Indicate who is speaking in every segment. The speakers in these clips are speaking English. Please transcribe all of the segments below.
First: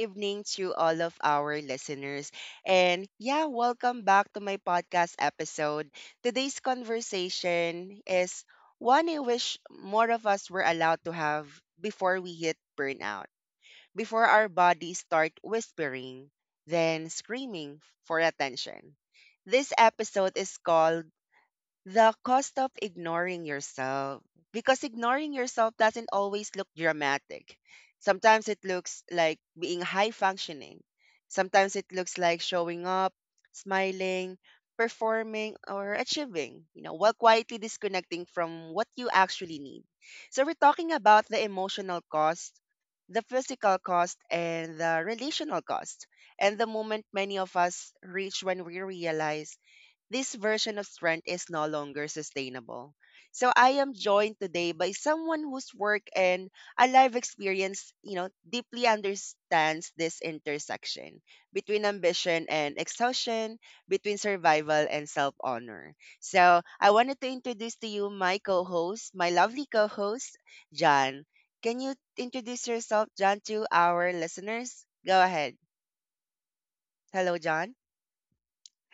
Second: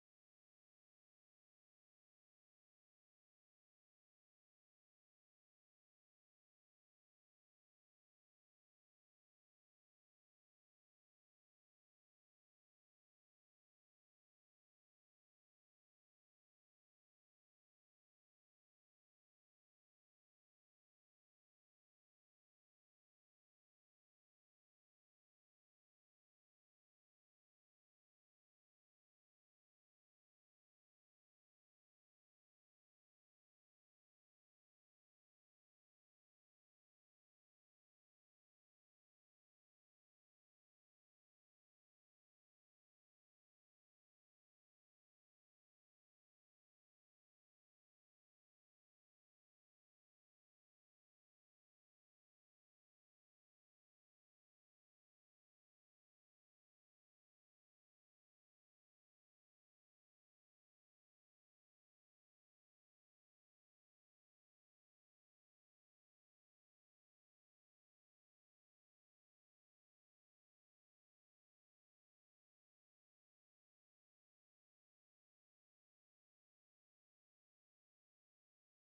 Speaker 1: evening to all of our listeners. And yeah, welcome back to my podcast episode. Today's conversation is one I wish more of us were allowed to have before we hit burnout, before our bodies start whispering, then screaming for attention. This episode is called The Cost of Ignoring Yourself, because ignoring yourself doesn't always look dramatic. Sometimes it looks like being high functioning. Sometimes it looks like showing up, smiling, performing or achieving, you know, while quietly disconnecting from what you actually need. So we're talking about the emotional cost, the physical cost and the relational cost, and the moment many of us reach when we realize this version of strength is no longer sustainable. So I am joined today by someone whose work and a life experience, you know, deeply understands this intersection between ambition and exhaustion, between survival and self-honor. So I wanted to introduce to you my co-host, my lovely co-host, John. Can you introduce yourself, John, to our listeners? Go ahead. Hello, John.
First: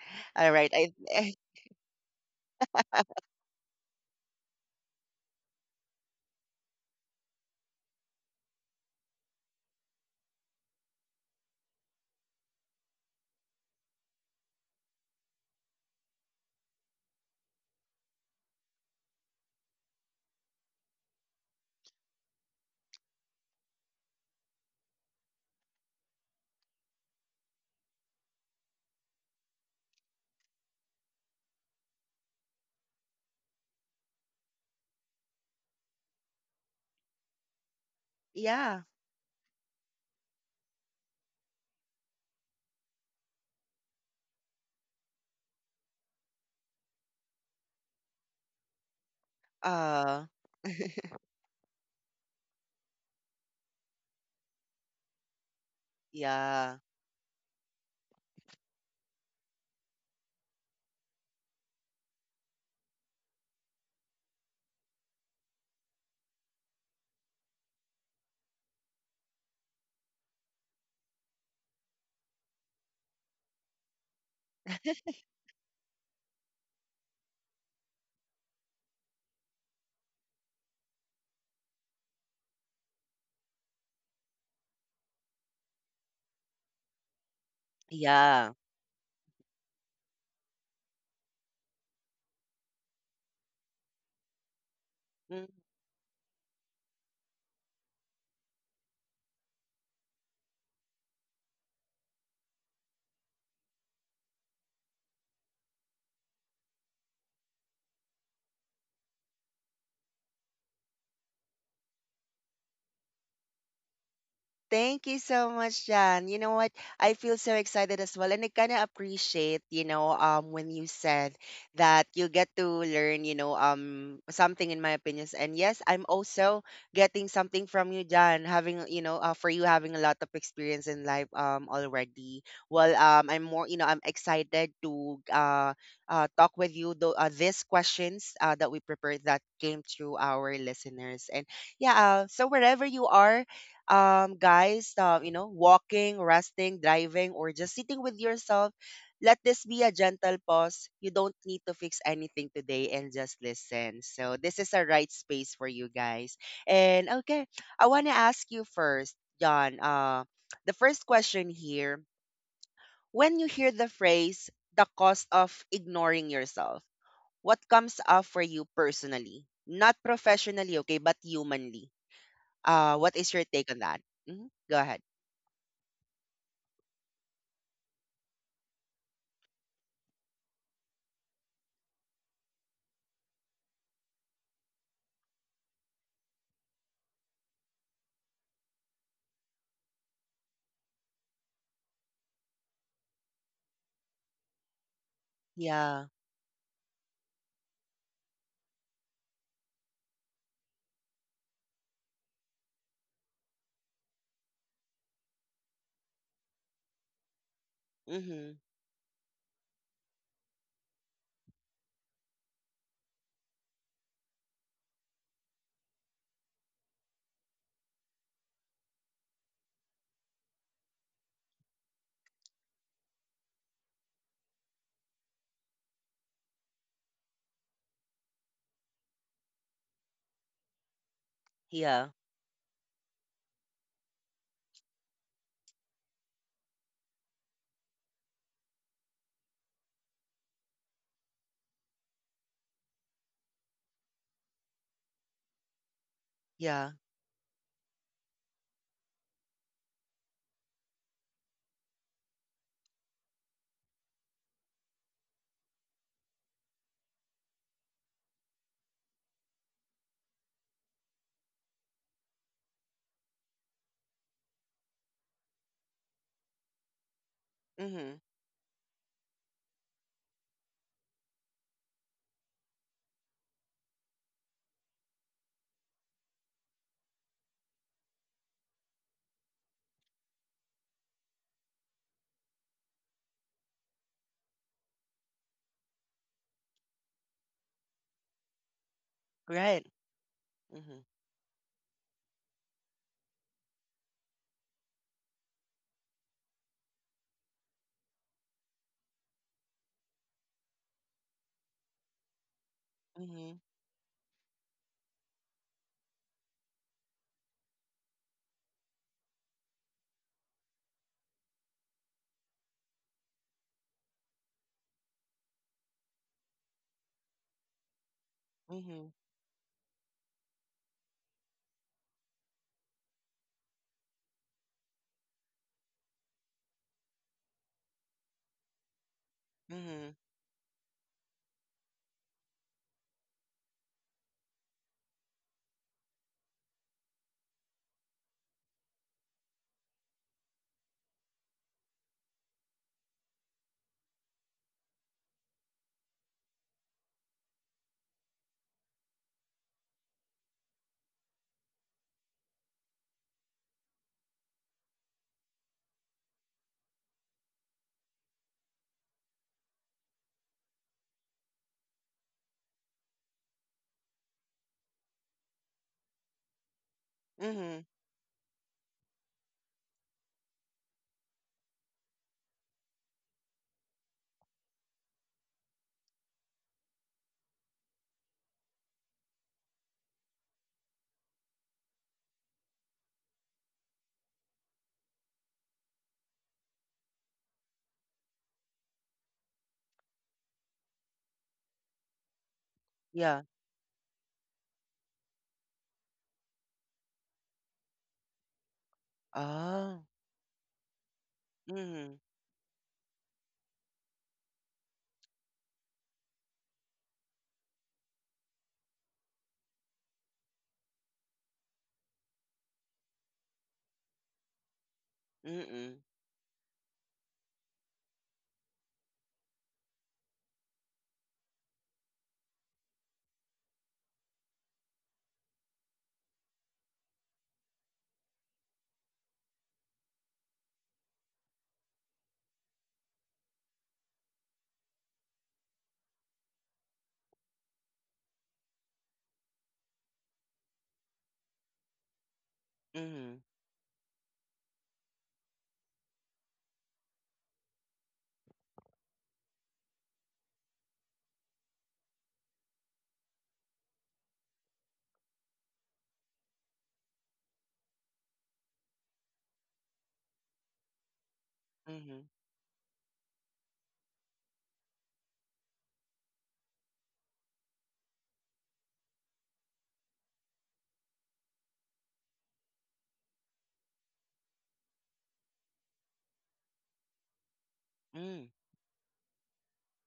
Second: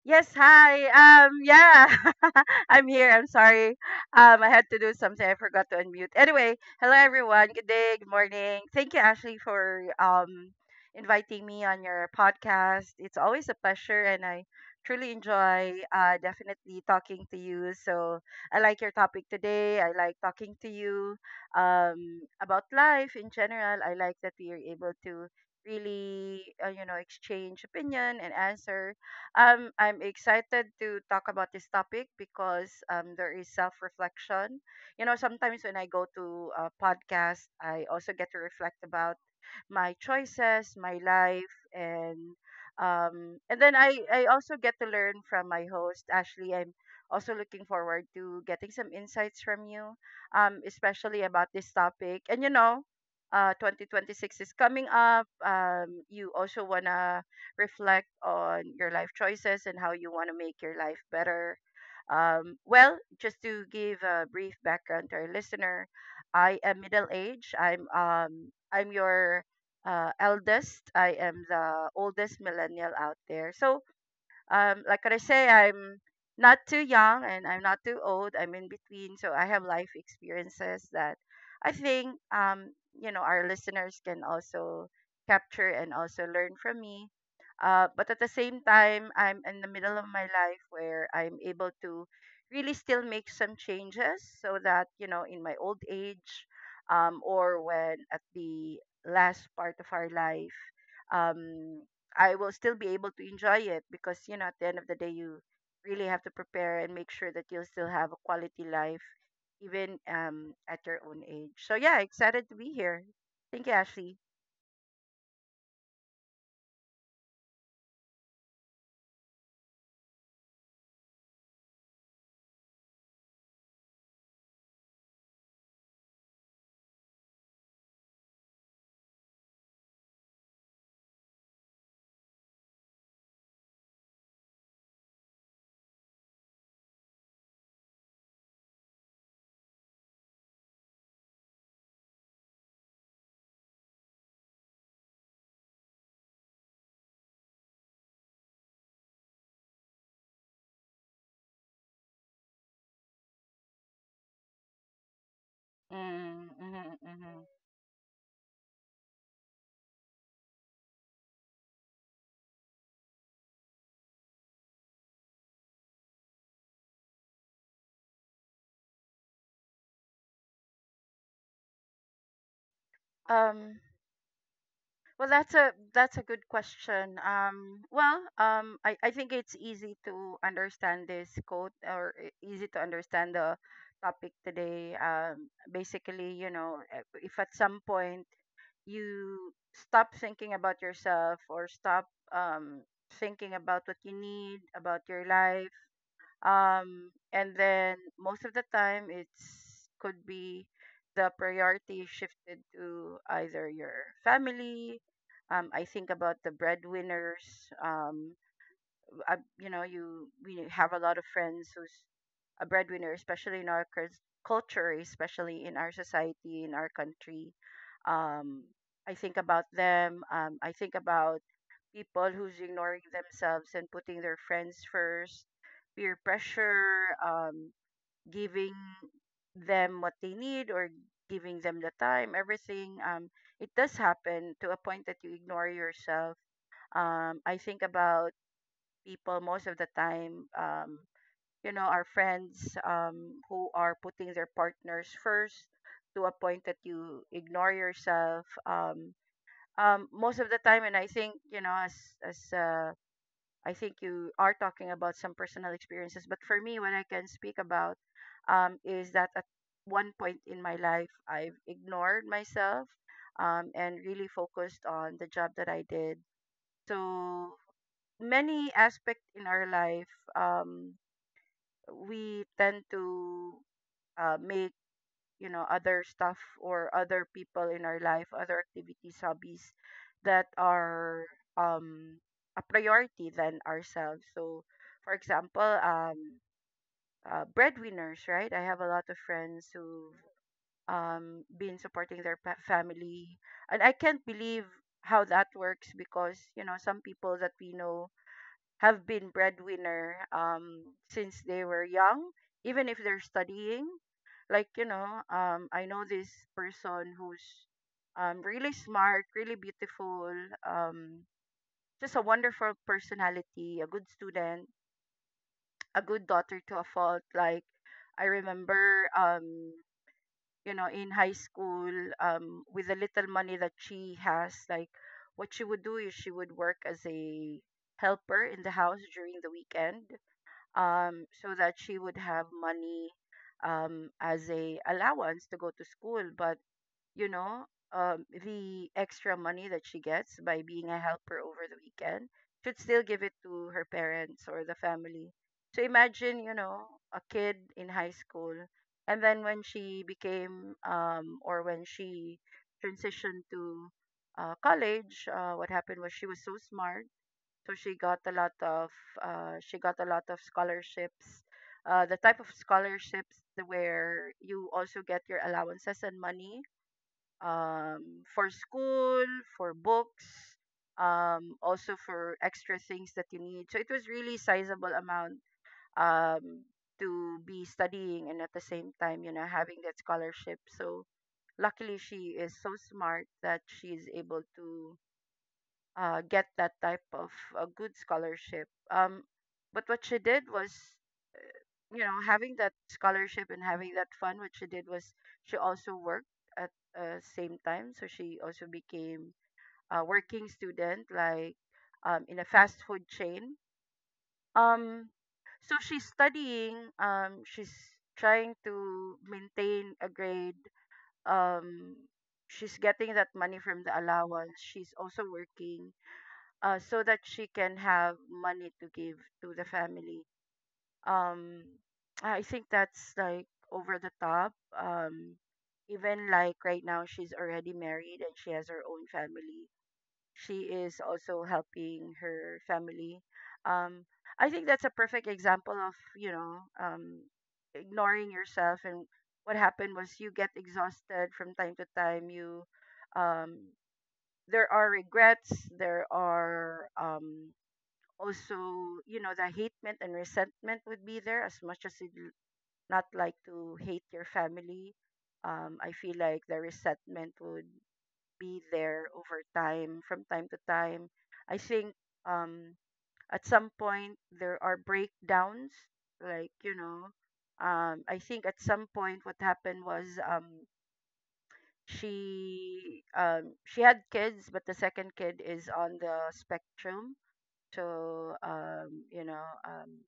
Speaker 2: Yes,
Speaker 1: All right.
Speaker 2: hi.
Speaker 1: I,
Speaker 2: Yeah, I'm here. I'm sorry. I had to do something. I forgot to unmute. Anyway, hello everyone. Good day. Good morning. Thank you, Ashley, for inviting me on your podcast. It's always a pleasure, and I truly enjoy definitely talking to you. So I like your topic today. I like talking to you about life in general. I like that we are able to really exchange opinion and answer I'm excited to talk about this topic because there is self reflection. You know, sometimes when I go to a podcast, I also get to reflect
Speaker 1: yeah.
Speaker 2: about my choices, my life, and then I also get to learn from my host Ashley. I'm also looking forward to getting some insights from you,
Speaker 1: Uh
Speaker 2: especially about this topic. And you know, 2026 is coming up. You also
Speaker 1: Yeah.
Speaker 2: wanna reflect on your life choices and how you wanna make your life better. Well, just to give a brief background to our listener, I am middle age. I'm your eldest. I am the oldest millennial out there. So like I say, I'm not too young and I'm not too old. I'm in between, so I have life experiences that I think you know our listeners can also capture and also learn from me. But at the
Speaker 1: Yeah.
Speaker 2: same time, I'm in the middle of my life where I'm able to really still make some changes so that you know in
Speaker 1: Mm.
Speaker 2: my old age or when at the last part of our life. Um, I will still be able to enjoy it because you know at the end of the day you really have to prepare and make sure that you'll still have a quality life even at your own age. So yeah, excited to be here. Thank you, Ashley.
Speaker 1: Thank you so much, Jan. You know what? I feel so excited as well. And I kind of appreciate, you know, when you said that you get to learn, you know, something in my opinions. And yes, I'm also getting something from you, Jan, having, you know, for you having a lot of experience in life, already. I'm more, you know, I'm excited to, talk with you though, these questions, that we prepared that came through our listeners. And yeah, so wherever you are, guys, you know, walking, resting, driving, or just sitting with yourself, let this be a gentle pause. You don't need to fix anything today and just listen. So, this is a right space for you guys.
Speaker 2: Mm, mhm,
Speaker 1: And okay,
Speaker 2: mhm.
Speaker 1: I want to ask you first, John. The first question here: when you hear the phrase, the cost of ignoring yourself, what comes up for you personally? Not professionally, okay, but humanly. What is your take on
Speaker 2: Um
Speaker 1: that? Hmm. Go ahead.
Speaker 2: well that's a good question. Well, I think it's easy to understand this quote or easy to understand the topic today. Basically, you know, if at some point you stop thinking about yourself or stop um thinking about what you need about your life
Speaker 1: Yeah.
Speaker 2: and then most of the time it's could be the priority shifted to either your family I think about the breadwinners
Speaker 1: Mhm.
Speaker 2: you know you we have a lot of friends who's a breadwinner, especially in our culture, especially in our society, in our country. Um, I think about them. I think about people who's ignoring themselves and putting their friends first, peer pressure, giving them what they need or giving them the
Speaker 1: Yeah.
Speaker 2: time, everything. It does happen to a point that you ignore yourself. I think about people most of the time you know our friends who are putting their partners first to a point that
Speaker 1: Yeah.
Speaker 2: you ignore yourself most of the time and I think you know as I think you are talking about some personal experiences but for me what I can speak about is that at one point in my life I've ignored myself and really focused on the job that I did so
Speaker 1: Mhm.
Speaker 2: many aspect in our life um we tend to make you know other stuff or other people in our life other activities hobbies that are um a priority than ourselves so for example breadwinners right I have a lot of friends
Speaker 1: Right.
Speaker 2: who've
Speaker 1: Mhm.
Speaker 2: been supporting their family and I can't believe how that works because you know some people that we know have been breadwinner since they were young, even if they're
Speaker 1: Mhm.
Speaker 2: studying. Like, you know, I know this person who's really smart, really beautiful, um, just a wonderful personality, a good student, a good daughter to a fault. Like, I remember,
Speaker 1: Mhm.
Speaker 2: you know, in high school, with the little money that she has, like, what she would do is she would work as a helper in the house during the weekend
Speaker 1: Mhm.
Speaker 2: so that she would have money as a allowance to go to school. But you know, the extra money that she gets by being a helper over the weekend should still give it to her parents or the family. So imagine, you know, a kid in high school, and then when she became or when she transitioned to college, what happened was she was so smart so she got a lot of scholarships the type of scholarships where you also get your allowances and money
Speaker 1: Mhm.
Speaker 2: for school for books also for extra things that you need so it was really sizable amount um, to be studying and at the same time you know having that scholarship so luckily she is so smart that she is able to get that type of a good scholarship. But what she did was, you know, having that
Speaker 1: Yeah.
Speaker 2: scholarship and having that fun. What she did was she also worked at same time, so she also became
Speaker 1: Oh.
Speaker 2: a working student, like
Speaker 1: Mhm.
Speaker 2: in a fast food chain. Um, so she's studying. She's trying to maintain a grade. Um, she's getting that money from the allowance. She's also working
Speaker 1: Mhm.
Speaker 2: so that she can have money to give to the family. Um, I think that's like over the top. Um, even like right now, she's already married and she has her own family. She is also helping her family. Um, I think that's a perfect example of you know ignoring yourself and what happened was you get exhausted from time to time. You
Speaker 1: Mhm.
Speaker 2: um, there are regrets, there are also you know the hatement and resentment would be there as much as you would not like to hate your family I feel like the resentment would be there over time from time to time I think
Speaker 1: Mhm.
Speaker 2: um at some point there are breakdowns like you know I think at some point what happened was she had kids but the second kid is on the spectrum so
Speaker 1: Mm.
Speaker 2: you know um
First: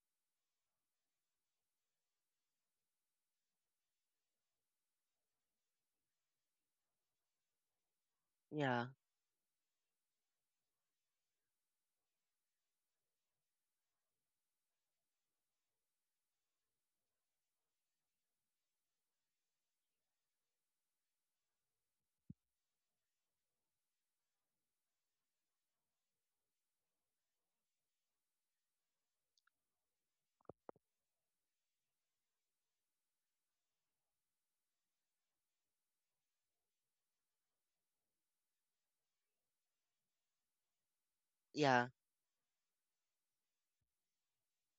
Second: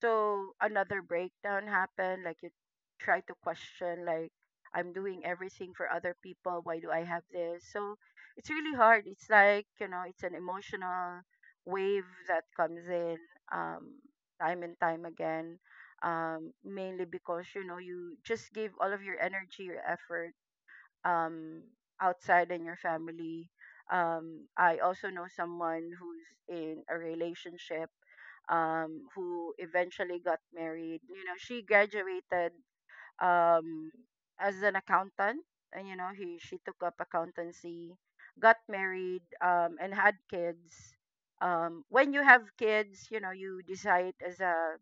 Speaker 2: so another breakdown happened. Like you try to question, like I'm doing everything for other people. Why do I have this? So it's really
Speaker 1: Yeah.
Speaker 2: hard. It's like you know, it's an emotional wave that comes in um, time and time again. Mainly because you know you just gave all of your energy, your effort um, outside in your family. I also know someone who's in a relationship who eventually got married. You know, she graduated um, as an accountant, and you know, he she took up accountancy, got married, and had kids.
Speaker 1: Yeah.
Speaker 2: When you have kids, you know, you decide as a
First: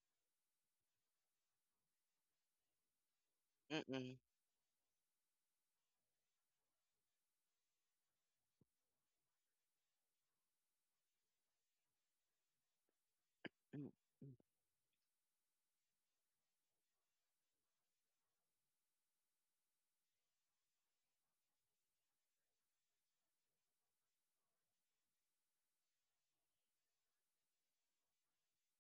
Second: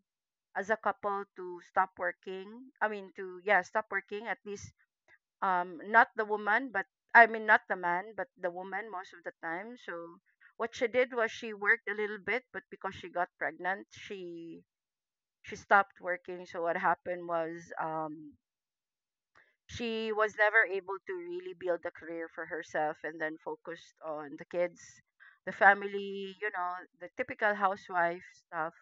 Speaker 2: couple to stop working. I mean, stop
Speaker 1: Mhm.
Speaker 2: working at least not the woman but not the man but the woman most of the time so what she did was she worked a little bit but because she got pregnant
Speaker 1: Mm.
Speaker 2: she stopped working so what happened was she was never able to really build a career for herself and then focused on the kids the family you know the typical housewife stuff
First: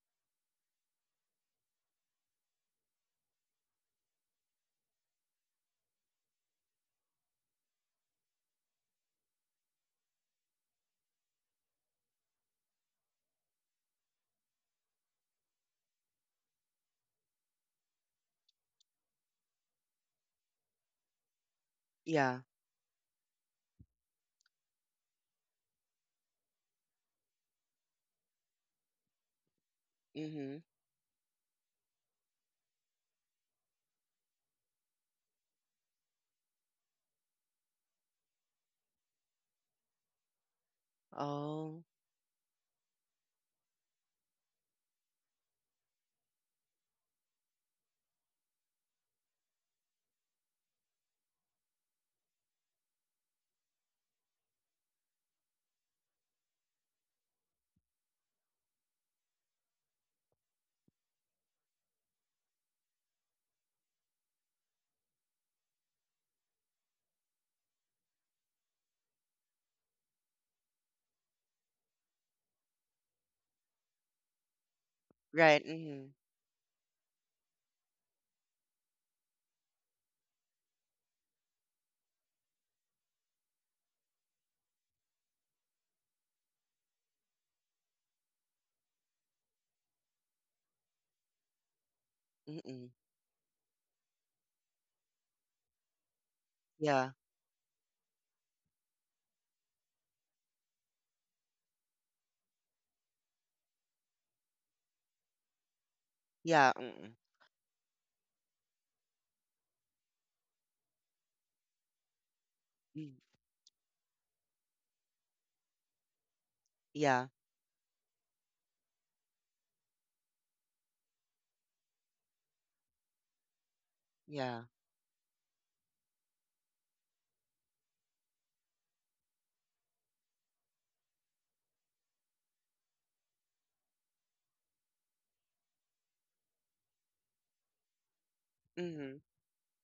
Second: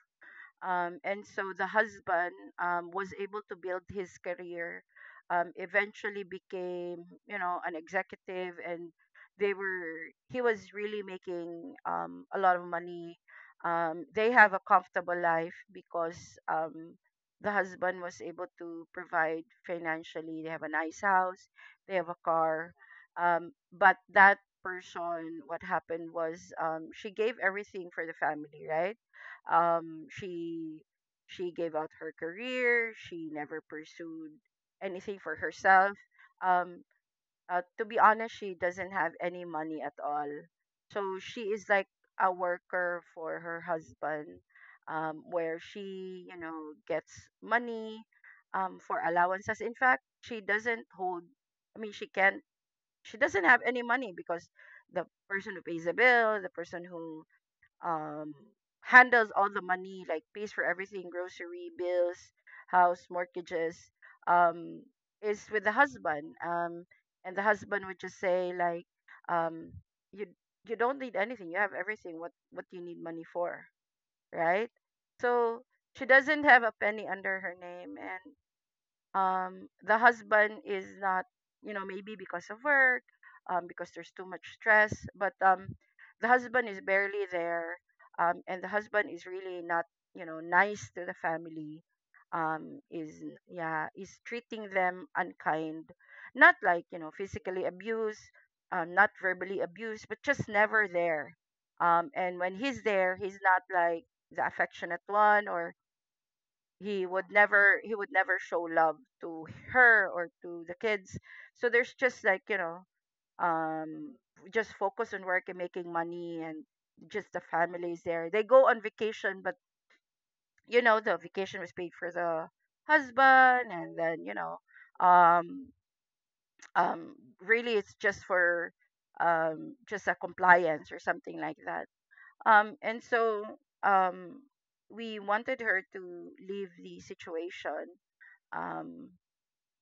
Speaker 2: and so the husband was able to build his career, eventually became, you know, an executive and he was really making a lot of money. They have a comfortable life because um, the husband was able to provide financially. They have a nice house, they have a
Speaker 1: Yeah.
Speaker 2: car. But that person, what happened was she gave everything for the family, right? um
Speaker 1: Mhm.
Speaker 2: she she gave out her career. She never pursued anything for herself. um to be honest, she doesn't have any money at all, so she is
Speaker 1: Oh.
Speaker 2: like a worker for her husband, where she, you know, gets money for allowances. In fact, she doesn't hold, I mean, she can't, she doesn't have any money because the person who pays the bill, the person who um handles all the money, like pays for everything, grocery bills, house mortgages, um is with the husband. And the husband would just say, like, um you you don't need anything, you have everything, what do you need money for, right? So
Speaker 1: Right.
Speaker 2: she
Speaker 1: Mhm.
Speaker 2: doesn't have a penny under her name. And the husband is not, you know, maybe because of work, because there's too much stress, but the husband is barely there. And the husband is really not, you know, nice to the family.
Speaker 1: Mhm.
Speaker 2: Is, yeah, is treating them unkind. Not like, you know,
Speaker 1: Yeah.
Speaker 2: physically abuse, not verbally abuse, but just never there. And when he's there, he's not like the affectionate one, or
Speaker 1: Yeah. Mhm.
Speaker 2: he would never show love to her or to the kids. So there's just, like, you know,
Speaker 1: Mm.
Speaker 2: um just focus on work and making money, and
Speaker 1: Yeah.
Speaker 2: just the families there, they go on vacation, but you know, the vacation was paid for the husband, and then, you know,
Speaker 1: Yeah.
Speaker 2: um um really it's just for just a compliance or something like that. And so, um we wanted her to leave the situation, um
Speaker 1: Mhm.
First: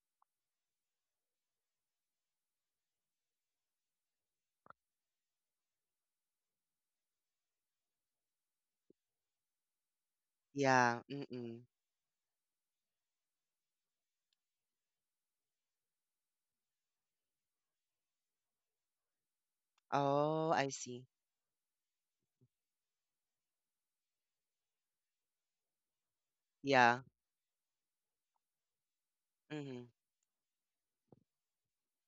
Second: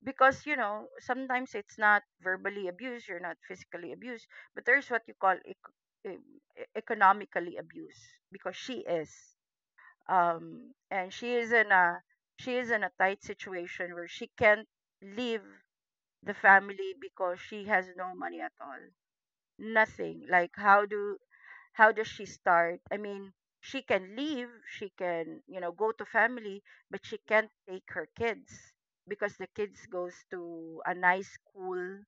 Speaker 2: because, you know, sometimes it's not verbally abused, you're not physically abused, but there's what you call e- economically abused, because she is,
Speaker 1: Yeah.
Speaker 2: and
Speaker 1: Mhm.
Speaker 2: she is in a tight situation where she can't leave the family because she has no money at all, nothing.
Speaker 1: Oh,
Speaker 2: Like,
Speaker 1: I see.
Speaker 2: how does she start? I mean, she can leave, she can, you know, go to family,
Speaker 1: Yeah.
Speaker 2: but she can't take her kids because the kids
Speaker 1: Mhm.
Speaker 2: goes to a nice school,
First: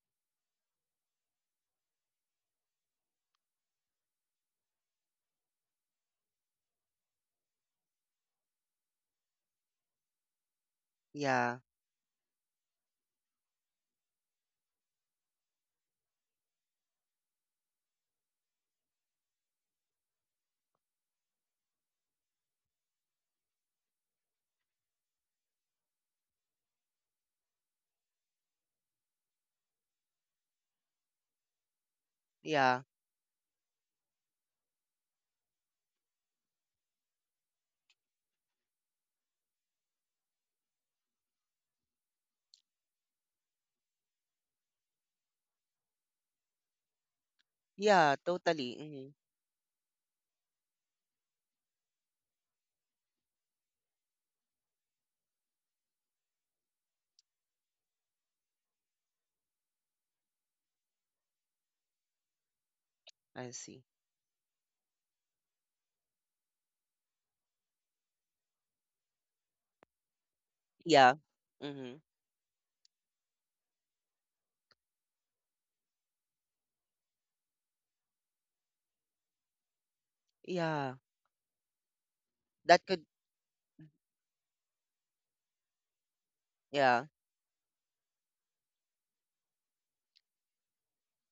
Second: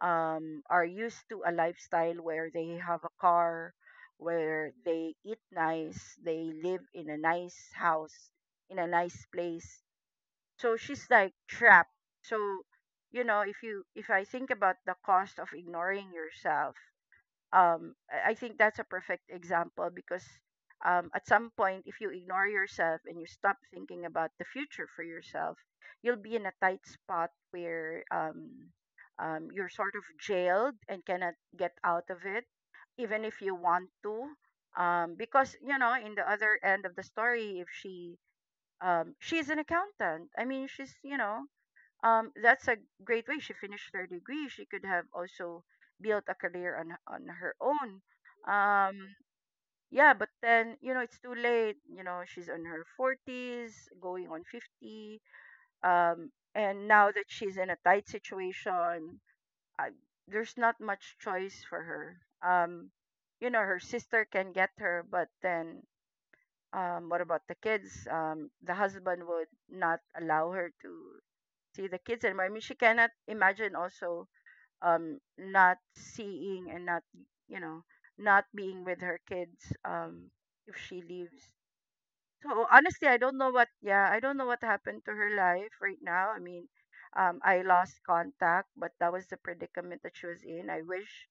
Speaker 2: are used to a lifestyle where they have a car, where they eat nice, they live in a nice house, in a nice place. So she's like
Speaker 1: Yeah.
Speaker 2: trapped. So, you know, if I think about the cost of ignoring yourself, I think that's a perfect example, because at some point, if you ignore yourself and you stop thinking about the future for yourself, you'll be in a tight spot where, you're sort of jailed and cannot get out of it,
Speaker 1: Yeah.
Speaker 2: even if you want to, because you know, in the other end of the story, if she, she's an accountant, I mean, she's, you know, that's a great way, she finished her degree, she could have also built a career on her own.
Speaker 1: Yeah. Totally.
Speaker 2: um
Speaker 1: Mhm.
Speaker 2: yeah, but then, you know, it's too late. You know, she's in her 40s going on 50, and now that she's in a tight situation, I, there's not much choice for her. um you
Speaker 1: I
Speaker 2: know, her
Speaker 1: see.
Speaker 2: sister can get her, but then, what about the kids? The husband would not allow her to
Speaker 1: Yeah.
Speaker 2: see
Speaker 1: Mm-hmm.
Speaker 2: the kids anymore. I mean, she cannot imagine also not seeing and not, you know, not being with her kids, if
Speaker 1: Yeah.
Speaker 2: she leaves. So
Speaker 1: That could,
Speaker 2: honestly, I don't know what yeah, I don't know what happened to her life right now. I mean,
Speaker 1: yeah.
Speaker 2: I lost contact, but that was the predicament that she was in. I wish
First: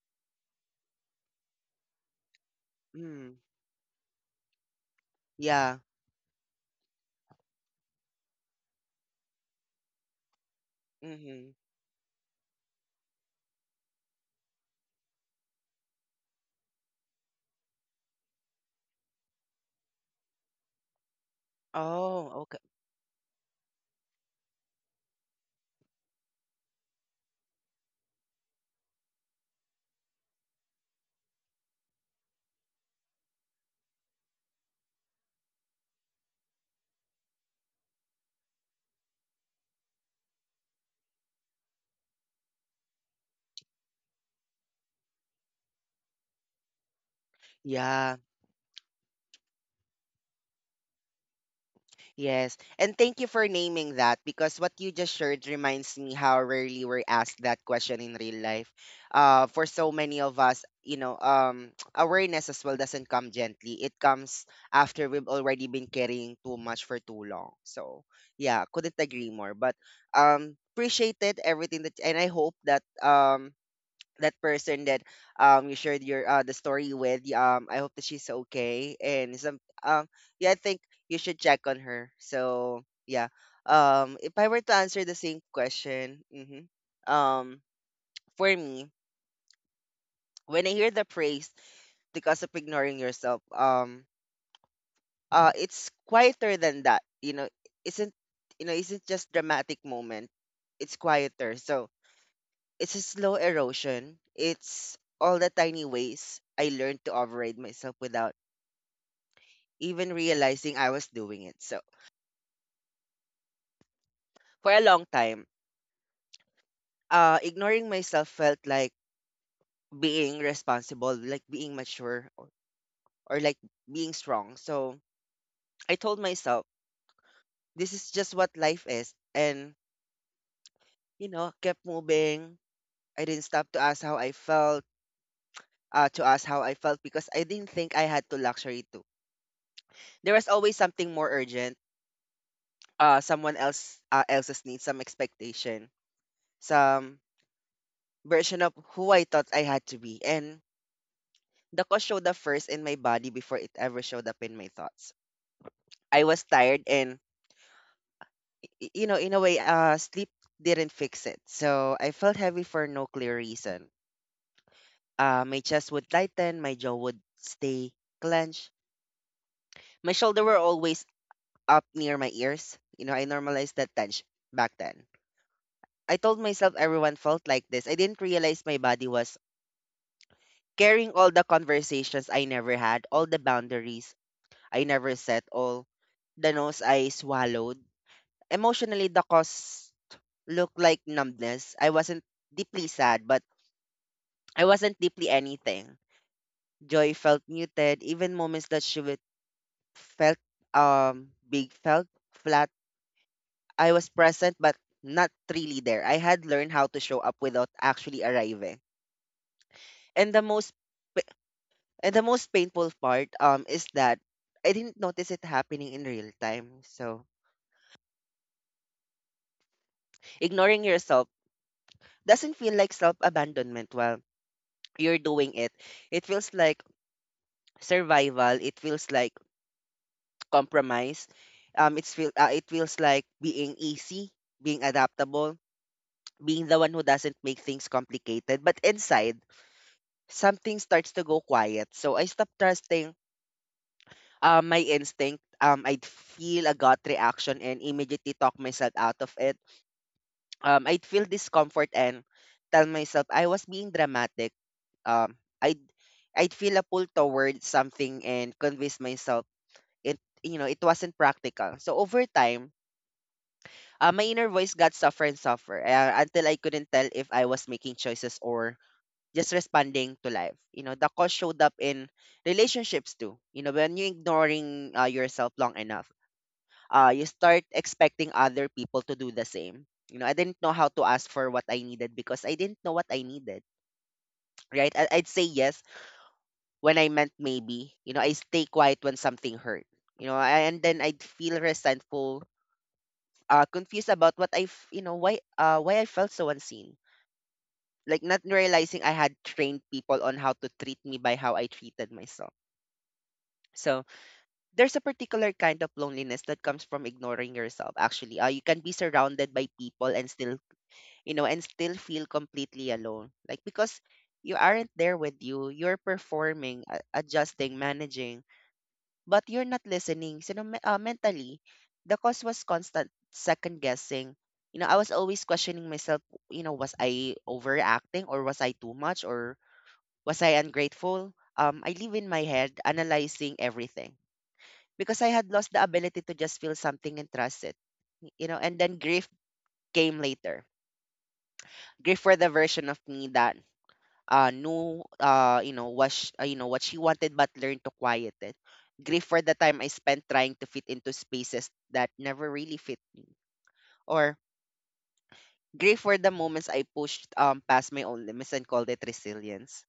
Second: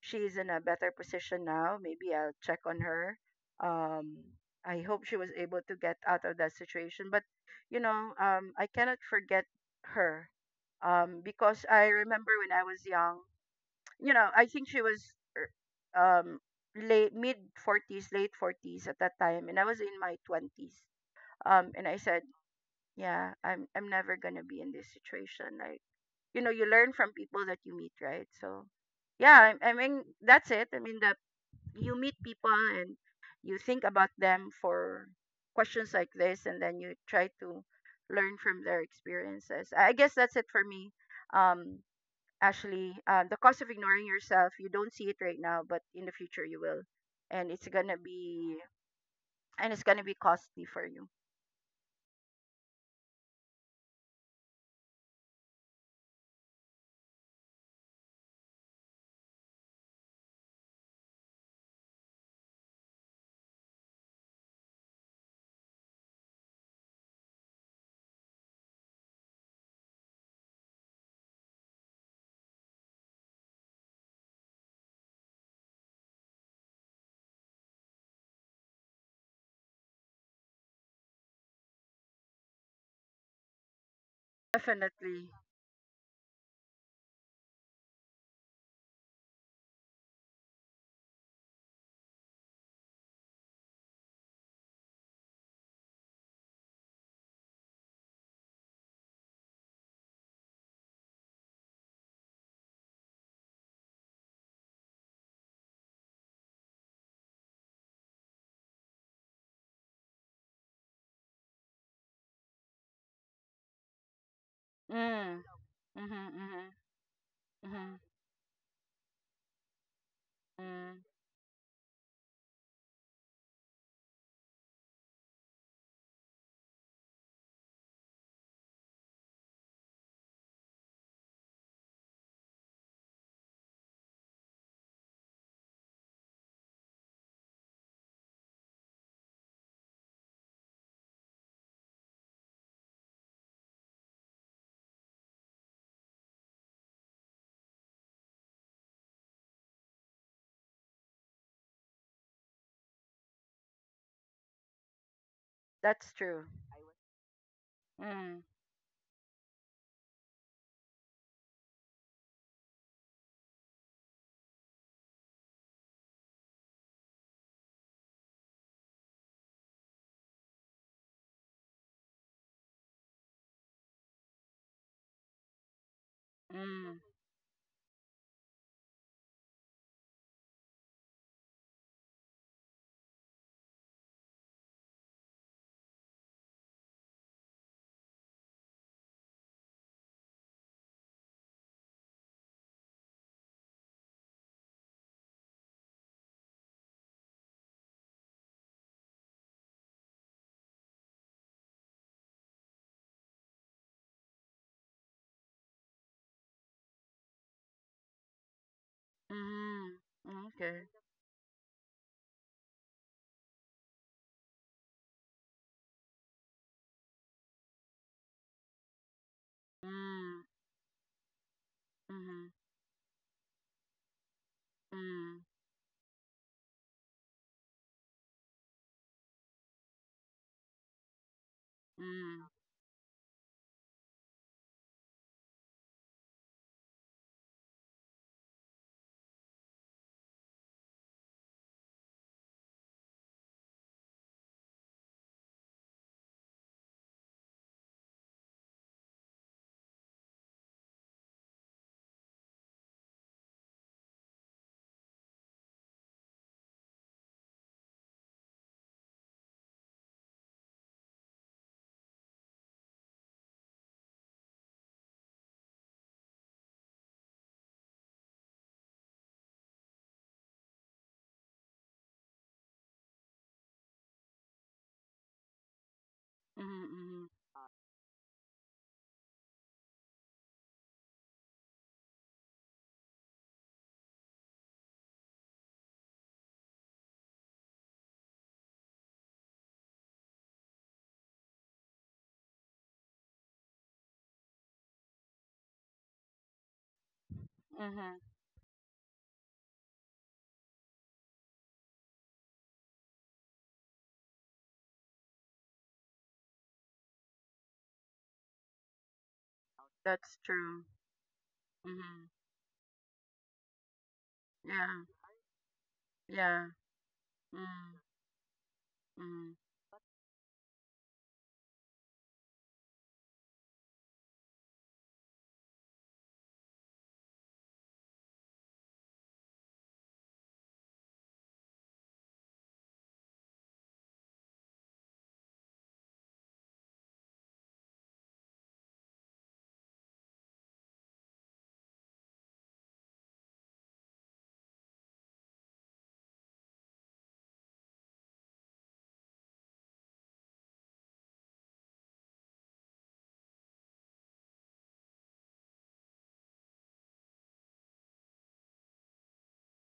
Speaker 2: she's in a better position now. Maybe I'll check on her.
Speaker 1: Mm.
Speaker 2: Um, I hope she was able to
Speaker 1: Yeah.
Speaker 2: get out of that situation. But, you know, I cannot forget her,
Speaker 1: Mm-hmm.
Speaker 2: because I remember when I was young. You know, I think she was er, um, late mid late 40s at that time, and I was in my 20s. And I said,
Speaker 1: Oh, okay.
Speaker 2: "Yeah, I'm never gonna be in this situation." Like, you know, you learn from people that you meet, right? So yeah, I mean, that's it. I mean, the you meet people and you think about them for questions like this, and then you try to learn from their experiences. I guess that's it for me. um Actually, the cost of ignoring yourself, you don't see it right now, but in the future you will. And
Speaker 1: Yeah.
Speaker 2: it's gonna be costly for you.
Speaker 1: Yes. And thank you for naming that, because what you just shared reminds me how rarely we're asked that question in real life. For so many of us, you know, awareness as well doesn't come gently. It comes after we've already been carrying too much for too long. So, yeah, couldn't agree more. But appreciated everything that, and I hope that that person that you shared your the story with y- I hope that she's okay and some yeah I think you should check on her so yeah if I were to answer the
Speaker 2: Definitely.
Speaker 1: same question mhm, um for me when I hear the praise because of ignoring yourself it's quieter than that, you know. Isn't You know, isn't just dramatic moment, it's quieter. So it's a slow erosion. It's all the tiny ways I learned to override myself without even realizing I was doing it. So for a
Speaker 2: Mm,
Speaker 1: long
Speaker 2: mm-hmm,
Speaker 1: time,
Speaker 2: mm-hmm,
Speaker 1: ignoring
Speaker 2: mm-hmm,
Speaker 1: myself felt like being
Speaker 2: mm.
Speaker 1: responsible, like being mature, or like being strong. So I told myself, this is just what life is. And, you know, kept moving. I didn't stop to ask how I felt, To ask how I felt because I didn't think I had to luxury too. There was always something more urgent, someone else's needs, some expectation, some version of who I thought I had to be. And the cause showed up first in my body before it ever showed up in my thoughts.
Speaker 2: That's
Speaker 1: I was
Speaker 2: true.
Speaker 1: tired and
Speaker 2: Mm,
Speaker 1: you know, in a way, sleep didn't fix it. So I felt heavy for no clear reason. My chest would tighten, my jaw would stay clenched. My shoulder were always up near my ears. You know, I normalized that tension back then. I told myself
Speaker 2: mm,
Speaker 1: everyone felt like this. I didn't realize my body was carrying all the conversations I never had, all the boundaries I never set, all the nose I swallowed. Emotionally, the cause looked like numbness. I wasn't deeply sad, but I wasn't deeply anything. Joy felt muted. Even moments that she would felt big felt flat. I was present, but not really there. I had learned how to show up without actually arriving.
Speaker 2: mm,
Speaker 1: And the most
Speaker 2: okay.
Speaker 1: And the most painful part is that I didn't notice it happening in real time. So
Speaker 2: Mm,
Speaker 1: ignoring yourself
Speaker 2: mm,
Speaker 1: doesn't feel like self abandonment while you're
Speaker 2: mm.
Speaker 1: doing it. It feels like survival. It feels like compromise.
Speaker 2: Mm,
Speaker 1: It feels like being easy, being adaptable, being the one who doesn't make things complicated. But inside, something starts to go quiet. So I stopped trusting my instinct. I'd feel a gut reaction and immediately talk myself out of it. I'd feel discomfort and tell myself I was being dramatic. Um, I'd I'd feel a pull towards something and convince myself it you know it wasn't practical. So over time, my inner voice got softer and softer until I couldn't tell if I was making choices or just responding to life. You know, the cost showed up in relationships too. You know, when you're ignoring yourself long enough,
Speaker 2: mm,
Speaker 1: you
Speaker 2: mm,
Speaker 1: start expecting other people to do the same. You know, I didn't know how to ask for what I needed because I didn't know what I needed, right? I'd say yes when I meant maybe. You know, I stay quiet when something hurt. You know, and then I'd feel resentful, confused about what I, you know, why I felt so unseen.
Speaker 2: mm,
Speaker 1: Like not realizing I had trained people on how to treat me by how I treated myself. So there's a particular kind of loneliness that comes from ignoring yourself. Actually, you can be surrounded by people and
Speaker 2: that's
Speaker 1: still
Speaker 2: true.
Speaker 1: and still feel
Speaker 2: Mm,
Speaker 1: completely alone. Like because you aren't
Speaker 2: yeah,
Speaker 1: there with you, you're
Speaker 2: yeah.
Speaker 1: performing, adjusting,
Speaker 2: Mm,
Speaker 1: managing, but
Speaker 2: mm,
Speaker 1: you're not listening. So, you know, mentally, the cause was constant second guessing. You know, I was always questioning myself, you know, was I overacting, or was I too much, or was I ungrateful? I live in my head analyzing everything because I had lost the ability to just feel something and trust it. You know, and then grief came later. Grief for the version of me that knew you know what you know what she wanted but learned to quiet it. Grief for the time I spent trying to fit into spaces that never really fit me, or grief for the moments I pushed past my own limits and called it resilience.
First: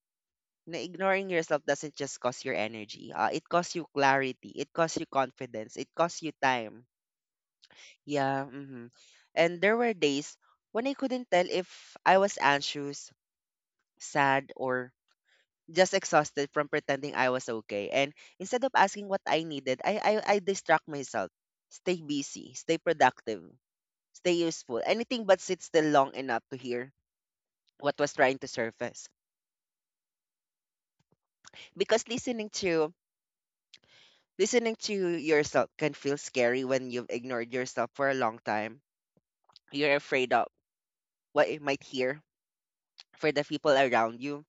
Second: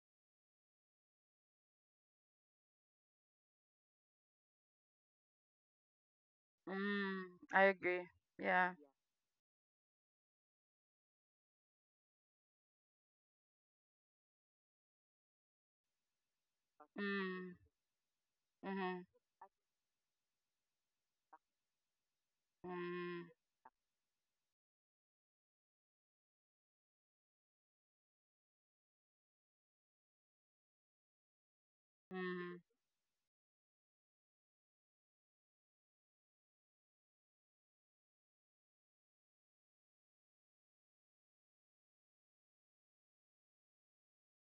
Speaker 1: Na, ignoring yourself doesn't just cost your energy. It costs you clarity, it costs you confidence, it costs you time.
Speaker 2: mm, I agree.
Speaker 1: Yeah.
Speaker 2: Yeah.
Speaker 1: Hmm. And there were days when I couldn't tell if I was anxious, sad, or just exhausted from pretending I was
Speaker 2: Mm,
Speaker 1: okay. And instead of
Speaker 2: mm,
Speaker 1: asking what I needed, I distract myself. Stay busy, stay
Speaker 2: mm,
Speaker 1: productive, stay useful. Anything but sit still long enough to hear what was trying to surface. Because
Speaker 2: mm,
Speaker 1: listening to yourself can feel scary when you've ignored yourself for a long time. You're afraid of what you might hear for the people around you.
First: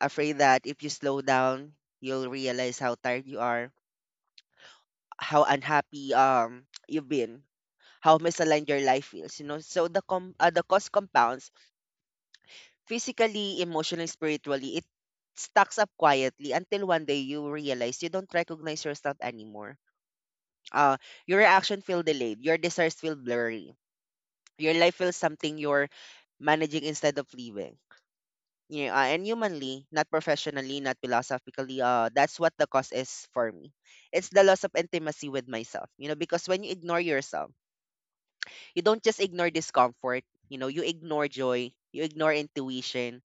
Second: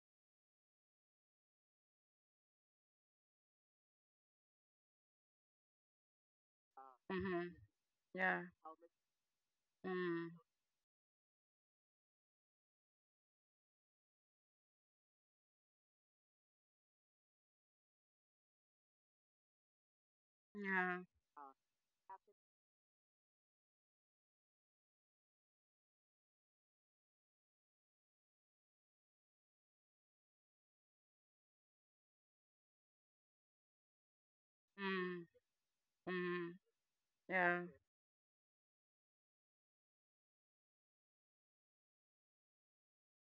Speaker 1: Afraid that if you slow down, you'll realize how tired you are, how unhappy you've been,
Speaker 2: mm,
Speaker 1: how
Speaker 2: yeah.
Speaker 1: misaligned your life feels, you know. So
Speaker 2: Mm,
Speaker 1: the cost compounds physically, emotionally, spiritually. It stacks up quietly until one day you realize you don't recognize yourself anymore. Uh,
Speaker 2: yeah.
Speaker 1: your reaction feel delayed. Your desires feel blurry. Your life feels something you're managing instead of living. You know, and humanly, not professionally, not philosophically, that's what the cost is for me. It's the loss of
Speaker 2: Mm,
Speaker 1: intimacy with myself. You know, because
Speaker 2: mm,
Speaker 1: when you ignore yourself,
Speaker 2: yeah.
Speaker 1: you don't just ignore discomfort, you know, you ignore joy, you ignore intuition,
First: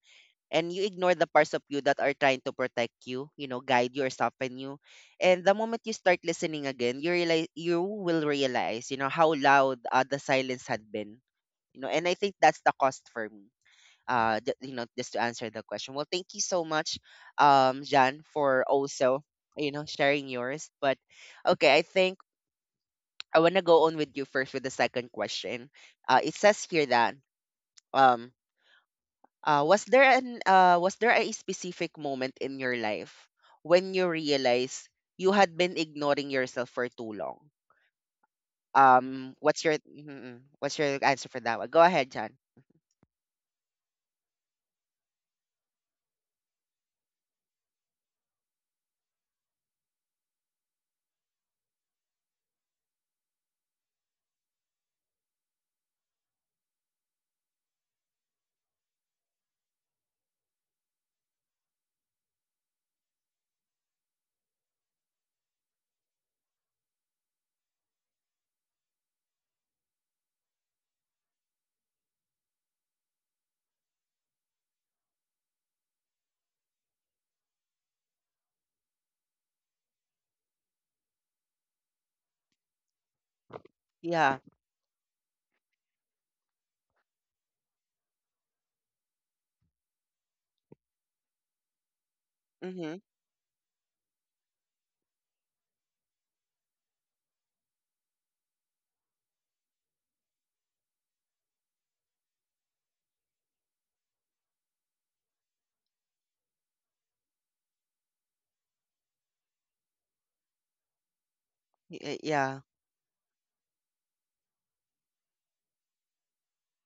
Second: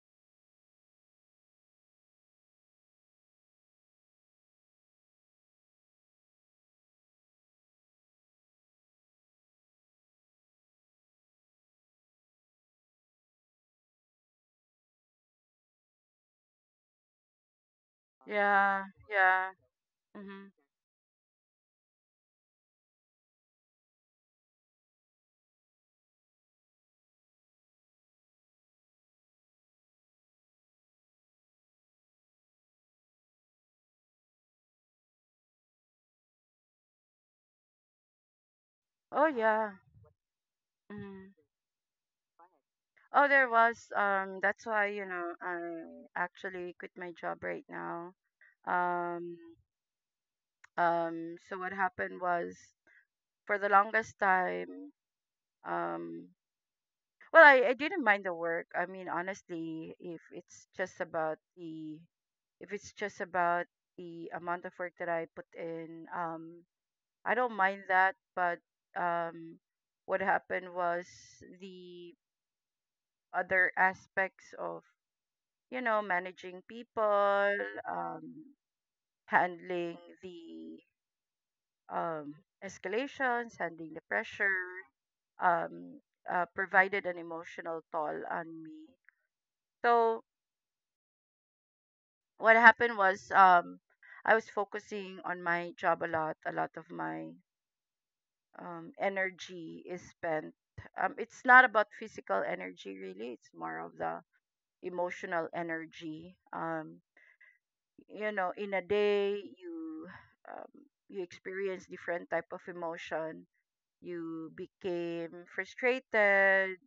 Speaker 1: and you ignore the parts of you that are trying to protect you, you know, guide you or soften you. And the moment you start listening again, you will realize, you know, how loud the silence had been. You know, and I think that's the cost for me. You know, just to answer the question. Well, thank you so much, Jan, for
Speaker 2: Yeah,
Speaker 1: also
Speaker 2: yeah.
Speaker 1: you know sharing
Speaker 2: Mm-hmm.
Speaker 1: yours. But okay, I think I want to go on with you first with the second question. It says here that um, was there an was there a specific moment in your life when you realized you had been ignoring yourself for too long?
Speaker 2: Oh,
Speaker 1: What's
Speaker 2: yeah.
Speaker 1: your what's your
Speaker 2: Mm.
Speaker 1: answer for that one? Go ahead, John.
Speaker 2: Oh, there was. That's why, you know, I actually quit my job right now. Um, so what happened was, for the longest time, um, well, I didn't mind the work. I mean, honestly, if it's just about the if it's just about the amount of work that I put in, I don't mind that. But, um, what happened was the other aspects of, you know, managing people, um, handling the um, escalations, handling the
Speaker 1: Yeah.
Speaker 2: pressure, um, provided an emotional toll on me. So what happened
Speaker 1: Mm-hmm.
Speaker 2: was, I was focusing on my job a lot. A lot of my, energy is spent. It's not about physical energy, really. It's more of the emotional energy. You know, in a day, you, um, you experience different type of
Speaker 1: Yeah.
Speaker 2: emotion. You became frustrated,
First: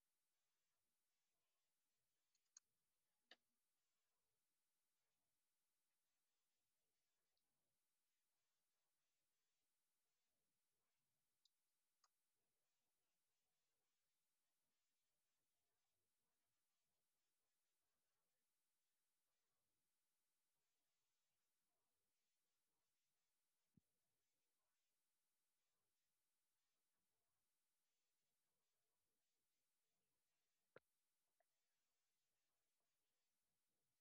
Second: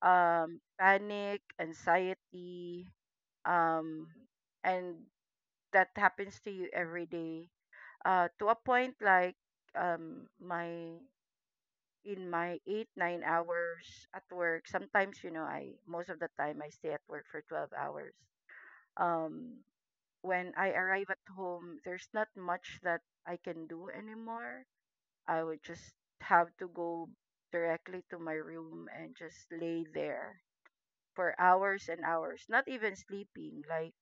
Speaker 2: panic, anxiety, um, and that happens to you every day. To a point, like, my in my 8-9 hours at work. Sometimes, you know, I most of the time I stay at work for 12 hours. Um, when I arrive at home, there's not much that I can do anymore. I would just have to go directly to my room and just lay there for hours and hours, not even sleeping. Like,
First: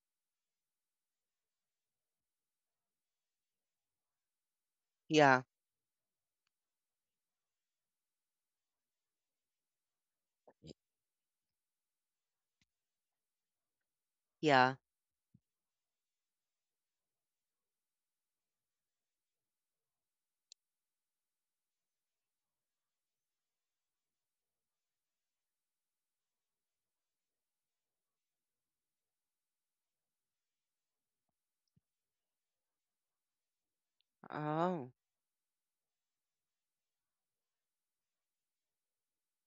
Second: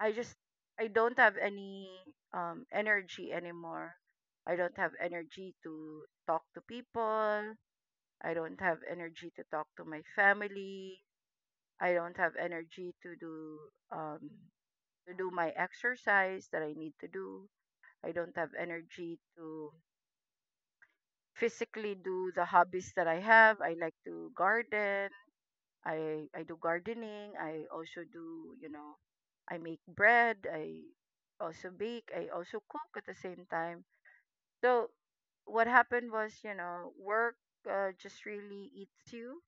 Speaker 2: I just I don't have any energy anymore. I don't have
Speaker 1: Yeah.
Speaker 2: energy to talk to people. I don't have energy to talk to my family. I don't have energy to do, um
Speaker 1: Yeah.
Speaker 2: to do my exercise that I need to do. I don't have energy to physically do the hobbies that I have. I like to garden. I do gardening. I also do, you know, I make bread. I also bake. I also cook at the same time. So
Speaker 1: Oh.
Speaker 2: what happened was, you know, work, just really eats you.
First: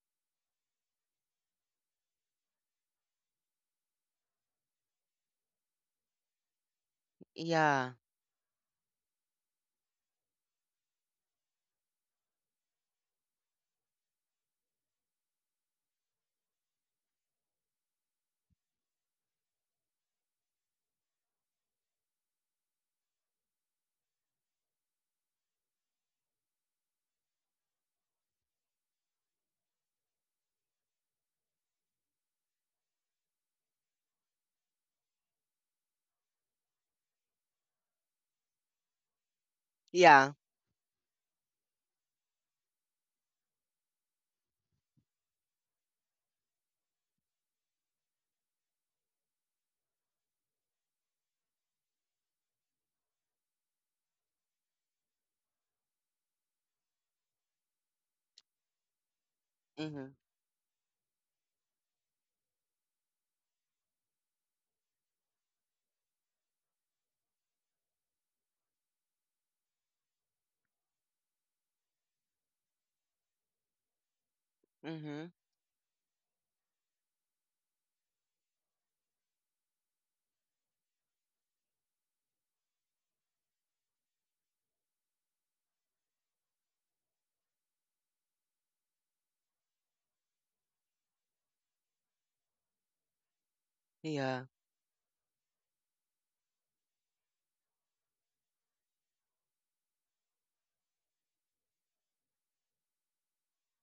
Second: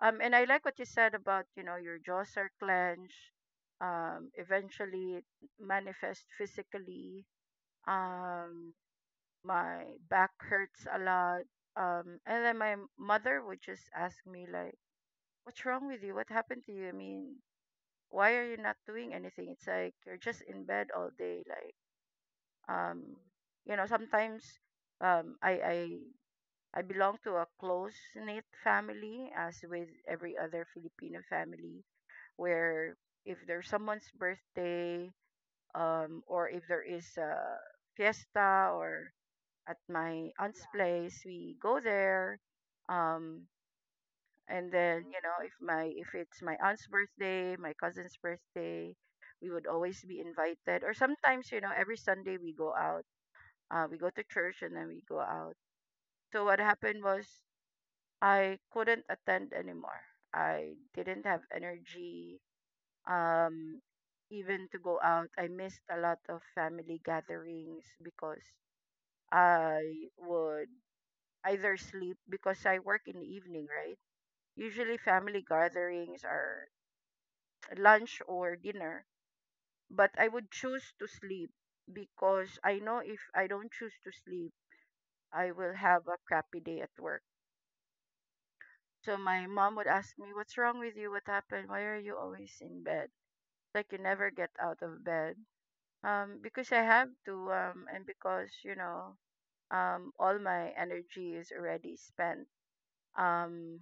Speaker 2: And I like what you said about, you know, your jaws are clenched. Eventually, it manifests physically.
Speaker 1: Yeah.
Speaker 2: Um, my back hurts a lot. And then my mother would just ask me, like, "What's wrong with you? What happened to you? I mean, why are you not doing anything? It's like you're just in bed all day." Like, um, you know, sometimes, um, I I I belong to a close knit family, as with every other Filipino family, where if there's someone's birthday, or if there is a fiesta, or at my
Speaker 1: Yeah.
Speaker 2: aunt's place, we go there, um, and then, you know, if it's my aunt's birthday, my cousin's birthday, we would always be invited. Or sometimes, you know, every Sunday we go out. We go to church and then we go out. So what happened was, I couldn't attend anymore.
Speaker 1: Mm-hmm.
Speaker 2: I didn't have energy. Um, Even to go out, I missed a lot of family gatherings because I would either sleep, because I work in the evening, right? Usually
Speaker 1: Mm-hmm.
Speaker 2: family gatherings are lunch or dinner, but I would choose to sleep, because I know if I don't choose to sleep, I will have a crappy day at work. So my mom would ask me, "What's wrong with you? What happened? Why are you always in bed? Like, you never
Speaker 1: Yeah.
Speaker 2: get out of bed." Because I have to, and because, you know, all my energy is already spent, um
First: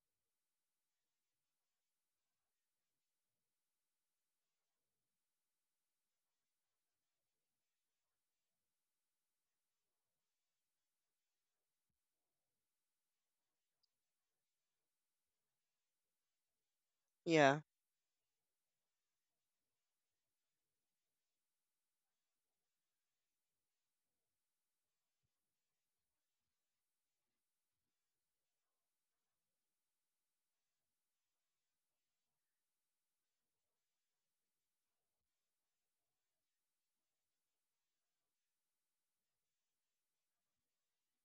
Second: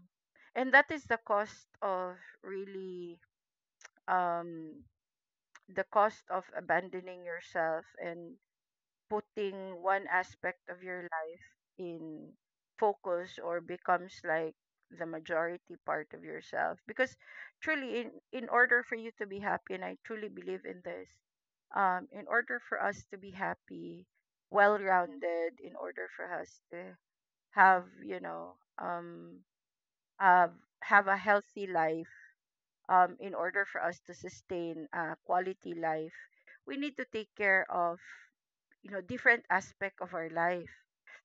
Speaker 2: and that is the cost of, really, um the cost of abandoning yourself and putting one aspect of your life in focus, or becomes like the majority part of yourself, because
Speaker 1: Yeah.
Speaker 2: truly, in order for you to be happy, and I truly believe in this, in order for us to be happy, well rounded, in order for us to have, you know, um um, have a healthy life, in order for us to sustain a quality life, we need to take care of, you know, different aspect of our life.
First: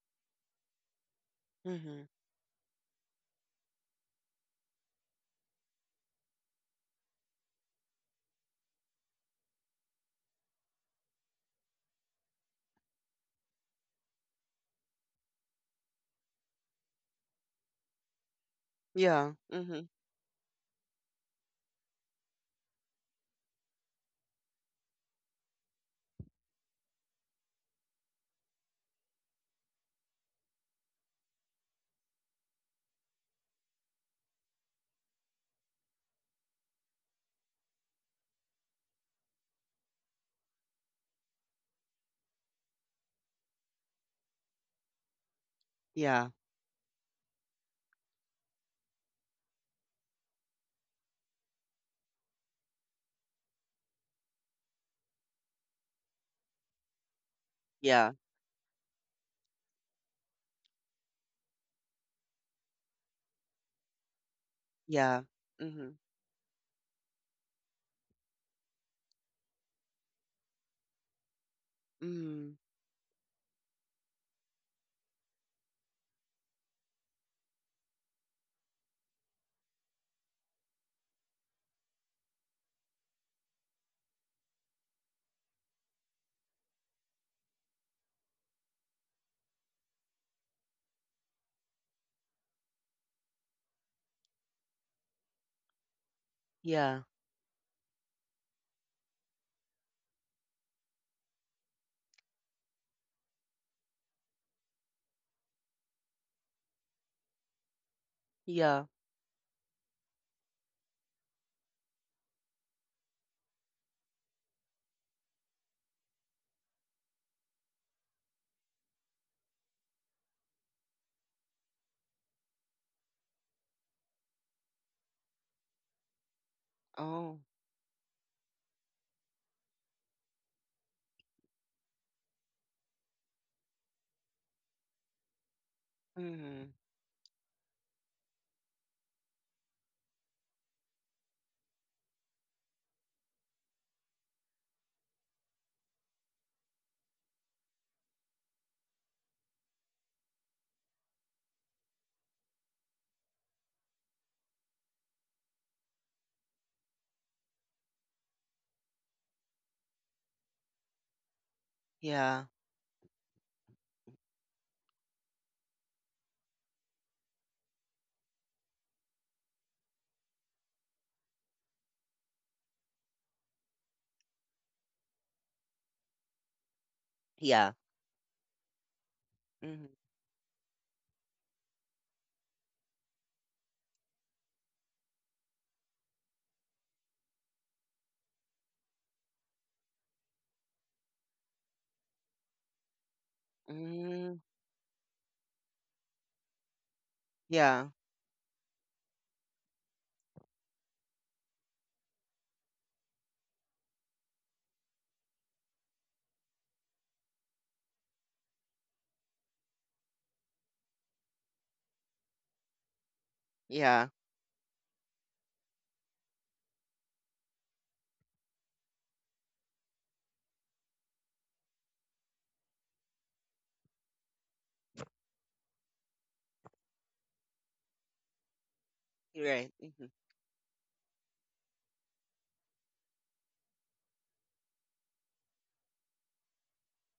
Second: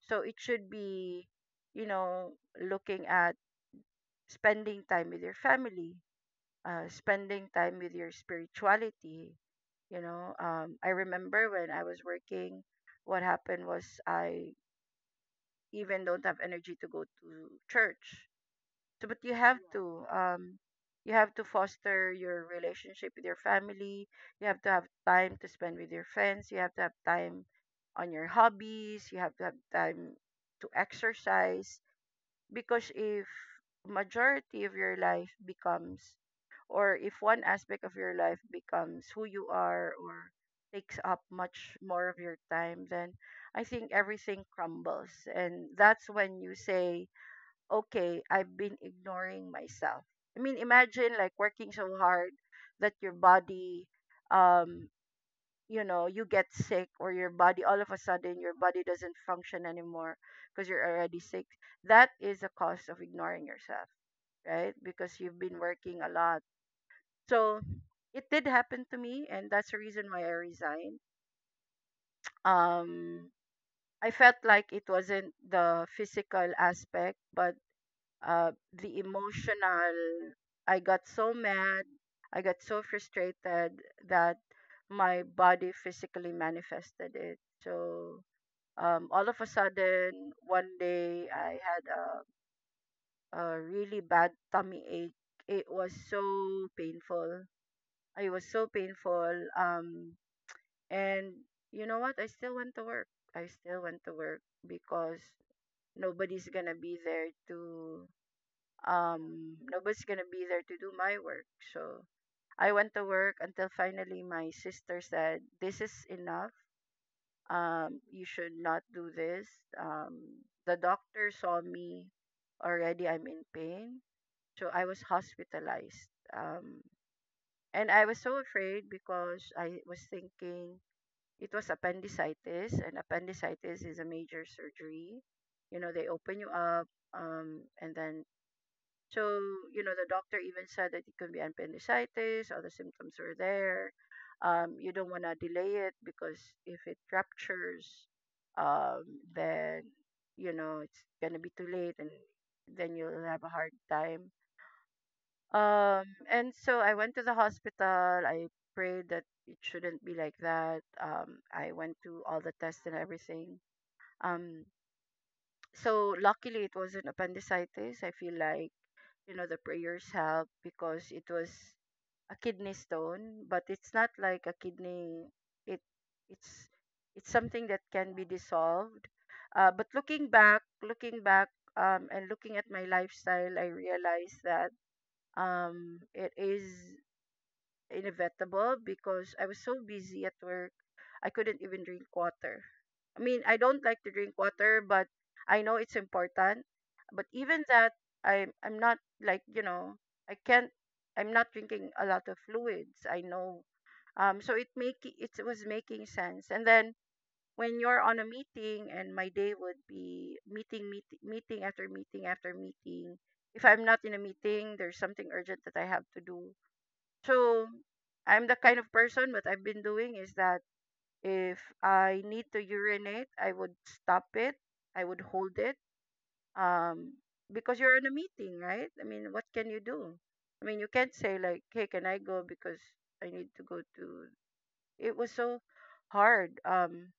Speaker 2: So it should be, you
Speaker 1: Mm-hmm.
Speaker 2: know, looking at spending time with your family, spending time with your spirituality. You know, I remember when I was working, what happened was I even don't have energy to go to church. So, but
Speaker 1: Yeah. Mm-hmm.
Speaker 2: you have to foster your relationship with your family. You have to have time to spend with your friends. You have to have time on your hobbies. You have to have time to exercise. Because if majority of your life becomes, or if one aspect of your life becomes who you are or takes up much more of your time, then I think everything crumbles. And that's
Speaker 1: Yeah.
Speaker 2: when you say, okay, I've been ignoring myself. I mean, imagine, like, working so hard that your body, um, you know, you get sick, or your body, all of a
Speaker 1: Yeah.
Speaker 2: sudden, your body doesn't function anymore because you're already sick. That is a cause of ignoring yourself, right? Because
Speaker 1: Yeah.
Speaker 2: you've been
Speaker 1: Mm-hmm.
Speaker 2: working a lot. So it did happen to me, and that's the reason why I resigned.
Speaker 1: Mm.
Speaker 2: Um, I felt like it wasn't the physical aspect, but the emotional. I got so mad, I got so frustrated, that my body physically manifested it. So, all of a sudden, one day I had a really bad tummy ache. It was so
Speaker 1: Yeah.
Speaker 2: painful. It was so painful. And you know what? I still went to work. I still went to work because nobody's gonna be there to
Speaker 1: Yeah.
Speaker 2: um nobody's gonna be there to do my work. So I went to work until finally my sister said, "This is enough. You should not do this." Um the doctor saw me. Already I'm in pain, so I was hospitalized. um
Speaker 1: Oh.
Speaker 2: and I was so afraid because I was thinking it was appendicitis, and appendicitis is a major surgery. You know, they open you
Speaker 1: Mm.
Speaker 2: up. And then, so, you know, the doctor even said that it could be appendicitis, all the symptoms are there. You don't want to delay it because if it ruptures, um, then, you know, it's going to be too late, and then you'll have a hard time. And so I went to the hospital. I prayed that it shouldn't be like that. I went to all
Speaker 1: Yeah.
Speaker 2: the tests and everything. Um, so luckily it wasn't appendicitis. I feel like, you know, the prayers help because it was a kidney stone. But it's not like a kidney, it it's it's something
Speaker 1: Yeah.
Speaker 2: that can be dissolved. But
Speaker 1: Mm.
Speaker 2: looking back, and looking at my lifestyle, I realized that, it is inevitable because I was so busy at work, I couldn't even drink water. I mean, I don't like to drink
Speaker 1: Mm.
Speaker 2: water, but I know it's important. But even
Speaker 1: Yeah.
Speaker 2: that, I'm not like, you know, I can't. I'm not drinking a lot of fluids, I know. So it make it was making sense. And then when you're on a meeting, and my day would be meeting, meeting, meeting after meeting after meeting. If I'm not
Speaker 1: Yeah.
Speaker 2: in a meeting, there's something urgent that I have to do. So I'm the kind of person, what I've been doing is that if I need to urinate, I would stop it. I would hold it. Um because you're in a meeting, right? I mean, what
Speaker 1: You're
Speaker 2: can
Speaker 1: right.
Speaker 2: you do? I mean, you can't say like, "Hey, can I go because I need to go to." It was so hard.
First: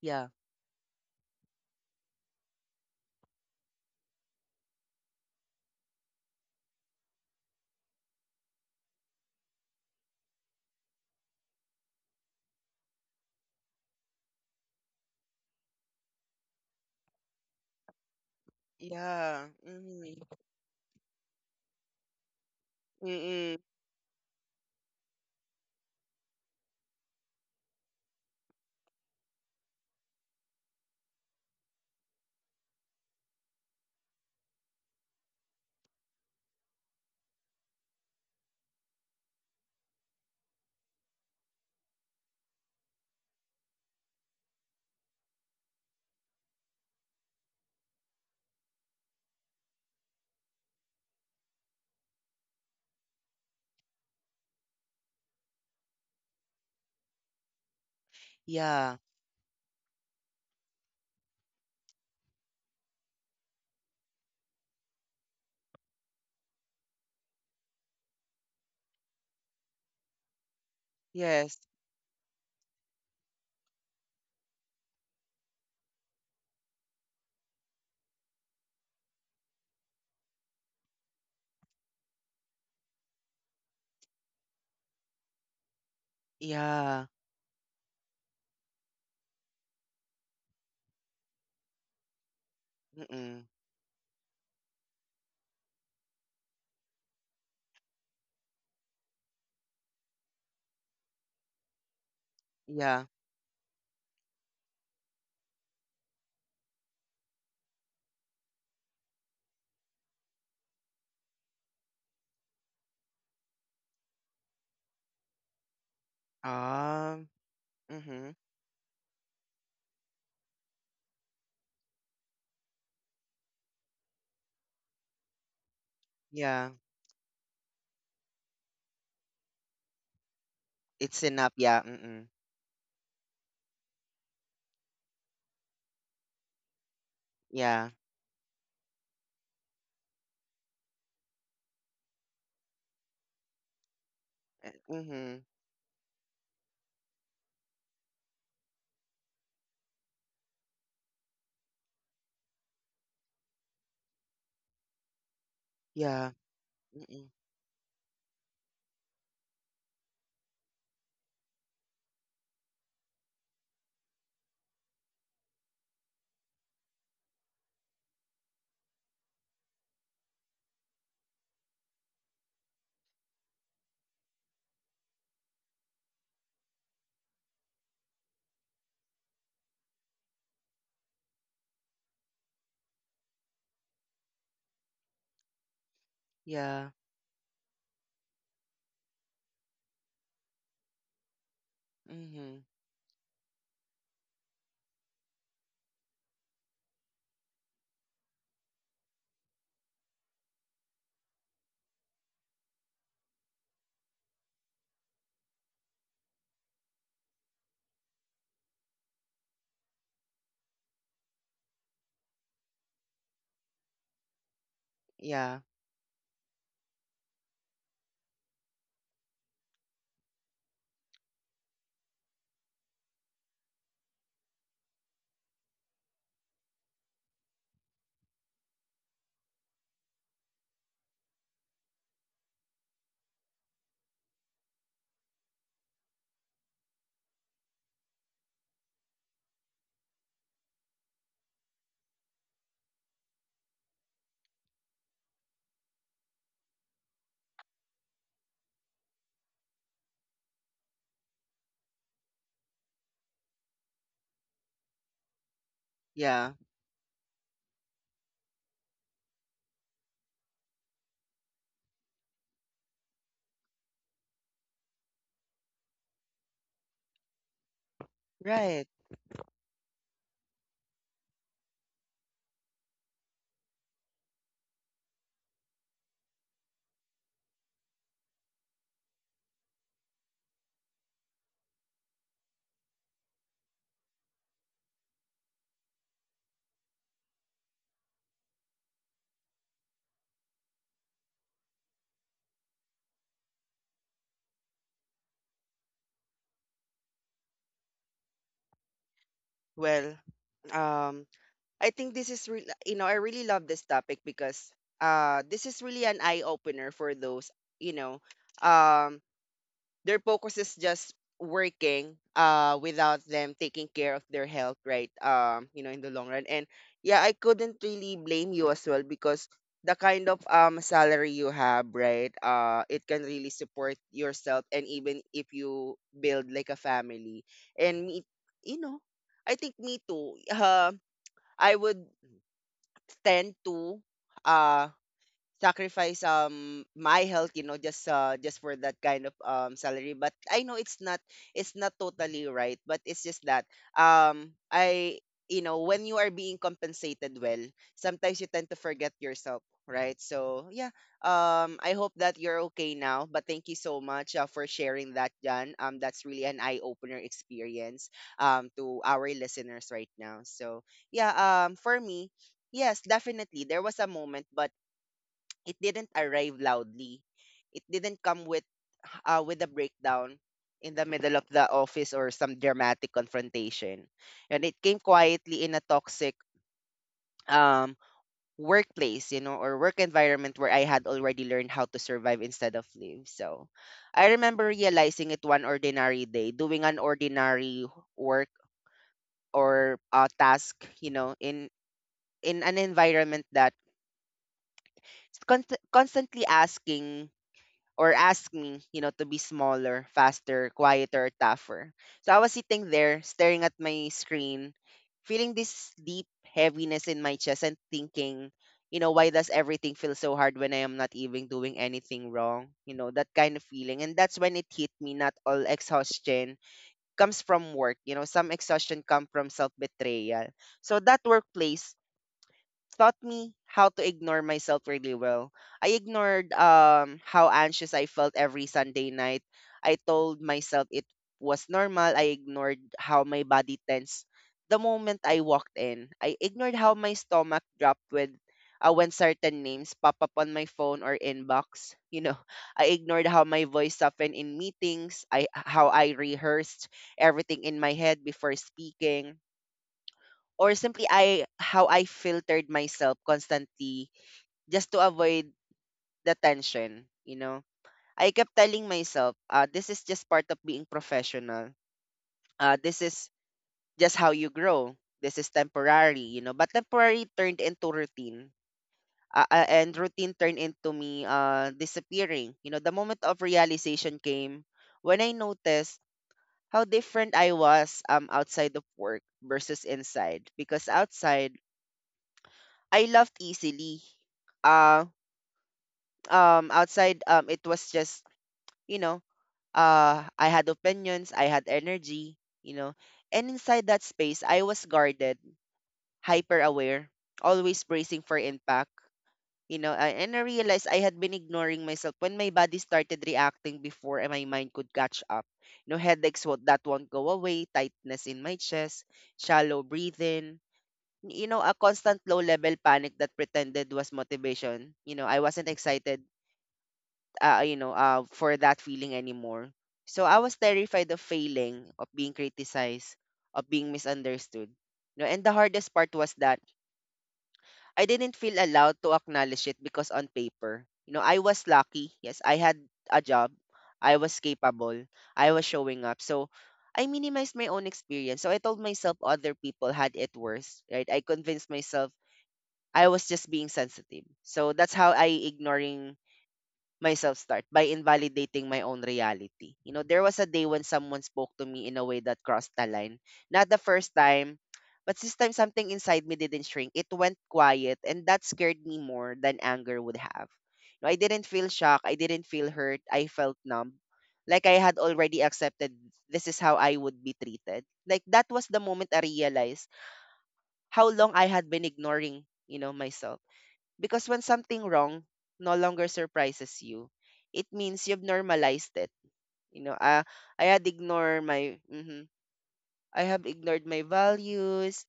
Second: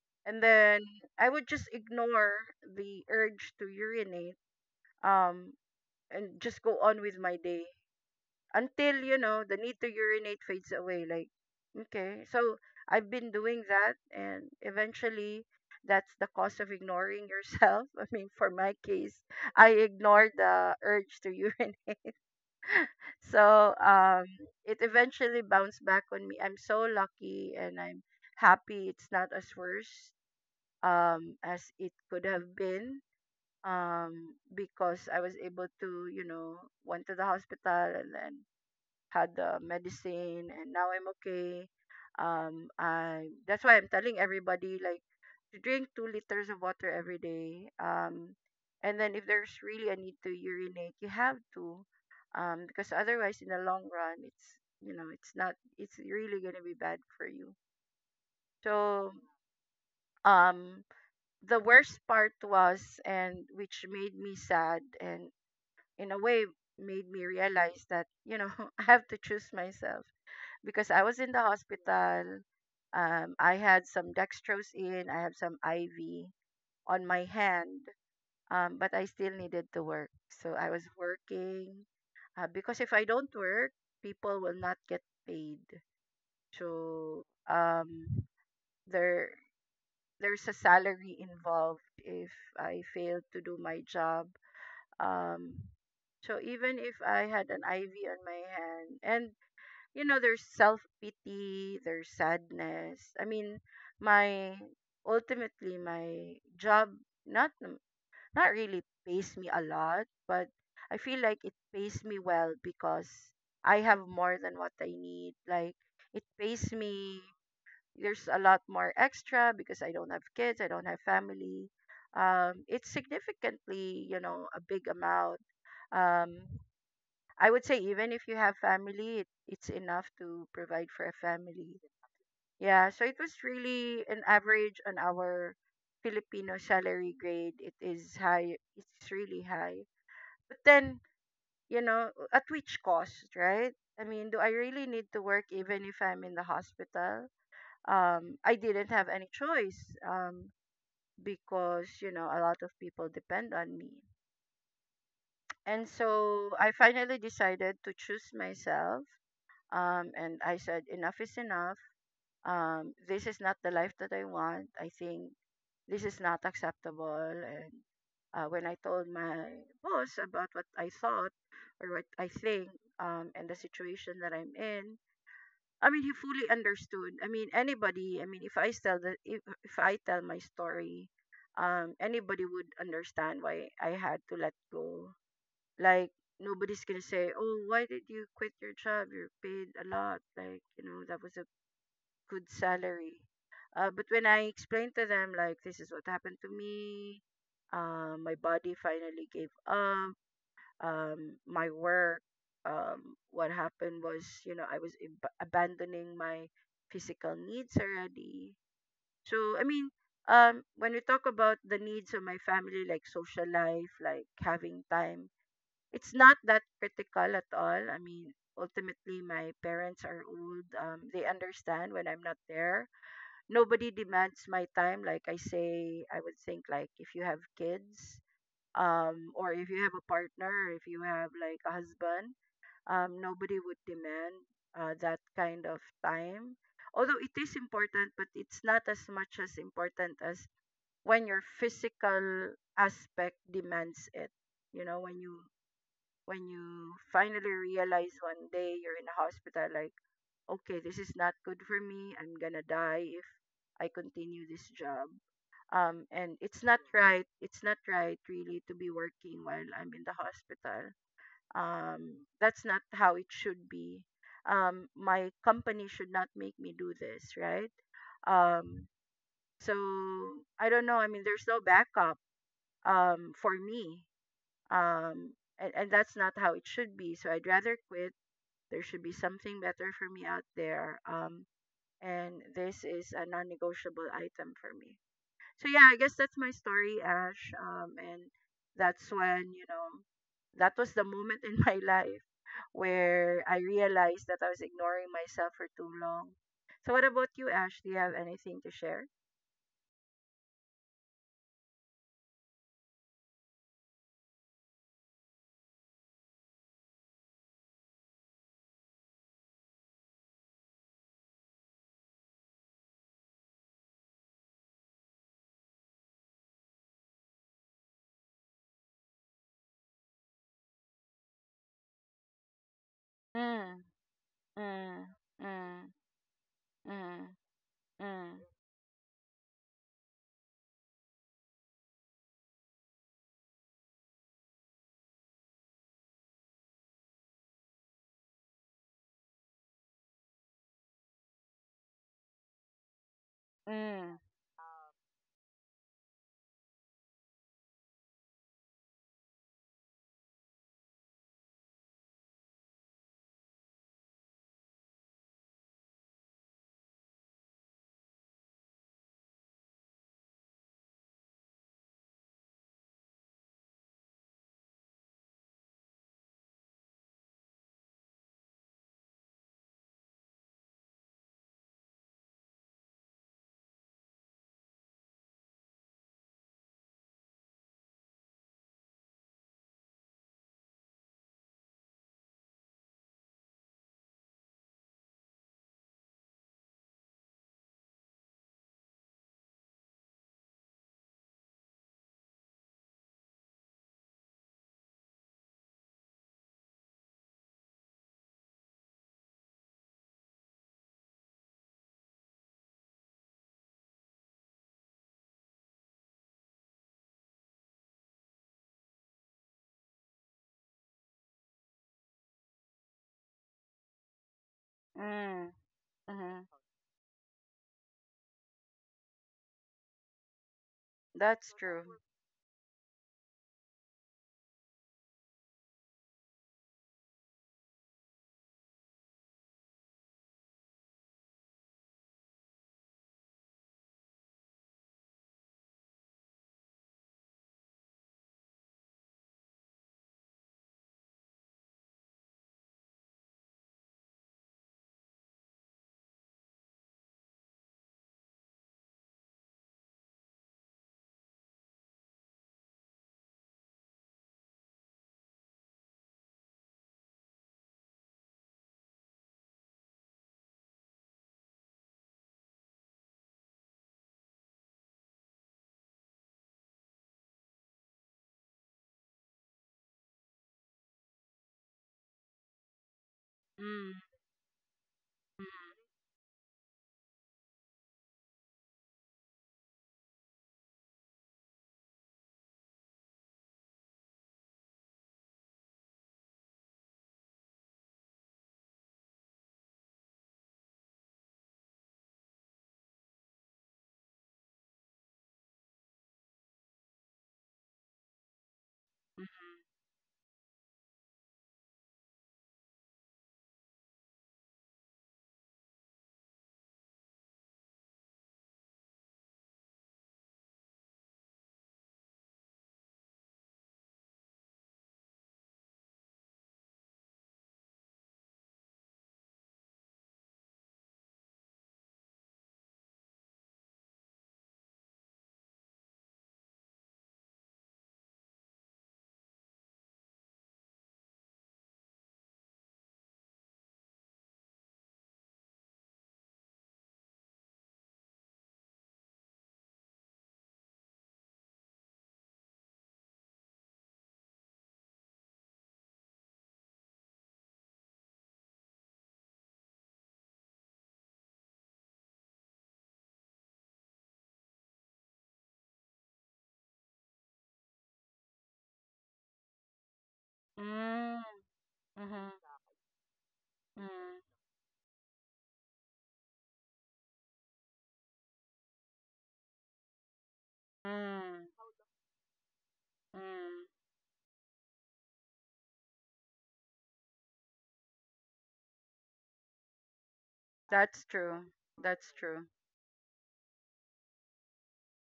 Speaker 1: Yeah.
Speaker 2: And then I would just ignore the urge to urinate, um and just go on with my day. Until, you know, the need to urinate fades away. Like, okay, so I've been doing that, and eventually that's the cost of ignoring yourself. I mean, for my case,
Speaker 1: Yeah.
Speaker 2: I
Speaker 1: Mm.
Speaker 2: ignored the urge to urinate.
Speaker 1: Mm-mm.
Speaker 2: So it eventually bounced back on me. I'm so lucky, and I'm happy it's not as worse as it could have been, um because I was able to, you know, went to the hospital, and then had the medicine, and now I'm okay. I that's why I'm telling everybody like to drink 2 liters of water every day. And then if there's really a need to urinate, you have to, because otherwise in the long run, it's, you know, it's not, it's really gonna be bad for you.
Speaker 1: Yeah.
Speaker 2: So, um, the worst part was, and which made me sad and in a way made me realize that, you know, I have to choose myself, because I was in the
Speaker 1: Yes.
Speaker 2: hospital. I had some dextrose in, I have some IV on my hand, but I still needed to work. So I was working, because if I don't work, people will not get paid.
Speaker 1: Yeah.
Speaker 2: So, there there's a salary involved if I fail to
Speaker 1: Mm-mm.
Speaker 2: do my job. Um, so even if I had an IV on my hand, and, you know, there's self pity, there's
Speaker 1: Yeah.
Speaker 2: sadness. I mean, my ultimately my job not n- not really pays me a lot, but I feel like it pays me well because I have more than what I need. Like, it pays me.
Speaker 1: Um.
Speaker 2: There's
Speaker 1: Mm-hmm.
Speaker 2: a lot more extra because I don't have kids, I don't have family. It's significantly, you know, a big amount. Um,
Speaker 1: Yeah.
Speaker 2: I would say even if you have family, it's enough to provide for a
Speaker 1: It's enough.
Speaker 2: family.
Speaker 1: Yeah. Mm-mm.
Speaker 2: Yeah, so it was really an average. On our Filipino salary grade, it
Speaker 1: Yeah.
Speaker 2: is high. It's really high. But then, you know, at which cost, right? I mean, do I really need to
Speaker 1: Mm-hmm.
Speaker 2: work even if I'm in the hospital? I didn't have any choice, um, because, you know, a lot of people depend on me. And
Speaker 1: Yeah.
Speaker 2: so I finally
Speaker 1: Mm-mm.
Speaker 2: decided to choose myself. And I said, enough is enough. This is not the life that I want. I think this is not acceptable. And when I told my boss about what I thought, or what I think, and the situation that I'm in, I mean, he fully understood. I mean, anybody. I mean, if I tell my story, anybody would understand why I had to let go. Like, nobody's
Speaker 1: Yeah.
Speaker 2: gonna say, "Oh, why did you quit your job? You're paid a lot. Like, you know, that was a good
Speaker 1: Mm-hmm.
Speaker 2: salary." But when I explained to them, like, this is what happened to me, my body finally gave up. My work. What happened was, you know, I was abandoning my physical needs already. So I mean, when we talk about the needs of my family, like social life, like having time,
Speaker 1: Yeah.
Speaker 2: it's not that critical at all. I mean, ultimately, my parents are old. They understand when I'm not there. Nobody demands my time. Like I say, I would think, like, if you have kids, or if you have a partner, if you have like a husband, nobody would demand that kind of time. Although it is important, but it's not as much as important as when your physical aspect demands it. You know, when you finally realize one day you're in a hospital, like, okay, this is not good for me. I'm gonna die if I continue this job. And
Speaker 1: Yeah.
Speaker 2: it's not right, it's not right really to be working while I'm in the hospital. That's not how it should be. My company should not make me do this, right? um
Speaker 1: Right.
Speaker 2: so I don't know, I mean, there's no backup for me, um and that's not how it should be, so I'd rather quit. There should be something better for me out there. And this is a non-negotiable item for me. So yeah, I guess that's my story, Ash. And that's when, you know, that was the moment in my life where I realized that I was ignoring myself for too long. So what about you, Ash? Do you have anything to share?
Speaker 1: Well. Um. I think this is real, you know, I really love this topic because this is really an eye opener for those, you know, um their focus is just working without them taking care of their health, right? You know, in the long run. And yeah, I couldn't really blame you as well because the kind of salary you have, right? Uh, it can really
Speaker 2: Mm,
Speaker 1: support yourself and
Speaker 2: mm,
Speaker 1: even if
Speaker 2: mm,
Speaker 1: you build like a
Speaker 2: mm,
Speaker 1: family. And me,
Speaker 2: mm,
Speaker 1: you know, I think me too. I would tend to uh sacrifice my health, you know, just for that kind of salary, but I know it's not, it's not totally right, but it's just that
Speaker 2: mm,
Speaker 1: I you know, when you are being compensated well, sometimes you tend to forget yourself, right? So yeah, I hope that you're okay now, but thank you so much, for sharing that, Jan. Um, that's really an eye opener experience to our listeners right now. So yeah, for me, yes, definitely there was a moment, but it didn't arrive loudly. It didn't come with a breakdown in the middle of the office or some dramatic confrontation. And it came quietly in a toxic um, workplace, you know, or work environment where I had already learned how to survive instead of live. So I remember realizing it one ordinary day, doing an ordinary work or task, you know, in an environment that con- constantly asking or ask me, you know, to be smaller, faster, quieter, tougher. So I was sitting there staring at my screen, feeling this deep heaviness in my chest and thinking, you know, why does everything feel so hard when I am not even doing anything wrong? You know, that kind of feeling. And that's when it hit me, not
Speaker 2: mm,
Speaker 1: all
Speaker 2: mm.
Speaker 1: exhaustion comes from work. You know, some exhaustion come from self-betrayal. So that
Speaker 2: That's
Speaker 1: workplace
Speaker 2: true.
Speaker 1: taught me how to ignore myself really well. I ignored how anxious I felt every Sunday night. I told myself it was normal. I ignored how my body tensed the moment I walked in. I ignored how my stomach dropped with when certain names pop up on my phone or inbox. You know, I ignored how my voice softened in meetings. I how I rehearsed everything in my head before speaking, or simply I how I filtered myself constantly just to avoid the tension, you know. I kept telling myself, this is just part of being professional. This is just how you grow. This is temporary, you know. But temporary turned into routine. And routine turned into me disappearing. You know, the moment of
Speaker 2: Mm,
Speaker 1: realization came when I
Speaker 2: mm,
Speaker 1: noticed how different I was, outside of work versus inside. Because outside, I laughed easily. Uh, Outside, it was just, you know, I had opinions, I had energy, you know, and inside that space, I was guarded, hyper aware, always bracing for impact,
Speaker 2: mm,
Speaker 1: you know, and I realized I had been ignoring myself when my body started reacting before and my mind could catch up. You know, headaches that won't go away, tightness in my chest, shallow breathing, you know, a constant low level panic that pretended was motivation. You know, I wasn't excited, you know, for that feeling anymore. So I was terrified of failing, of being criticized, of being misunderstood. You know, and the hardest part was that I didn't feel allowed to acknowledge it because on paper, you know, I was lucky. Yes, I had a job. I was capable. I was showing up. So I minimized my own experience. So I told myself other people had it worse, right? I convinced myself I was just being sensitive. So that's how I ignoring myself start by invalidating my own reality. You know, there was a day when someone spoke to me in a way that crossed the line. Not the first time, but this time something inside me didn't shrink. It went quiet and that scared me more than anger would have. You know,
Speaker 2: mm,
Speaker 1: I didn't feel shock, I
Speaker 2: mm,
Speaker 1: didn't feel hurt, I felt numb. Like I had already accepted this is how I would be treated. Like that was the moment I realized how long
Speaker 2: mm,
Speaker 1: I had been ignoring, you know, myself
Speaker 2: mm.
Speaker 1: because when something wrong no longer surprises you, it means you've normalized it. You know, I had
Speaker 2: That's
Speaker 1: ignored
Speaker 2: true.
Speaker 1: my
Speaker 2: That's
Speaker 1: mhm.
Speaker 2: true.
Speaker 1: I have ignored my values.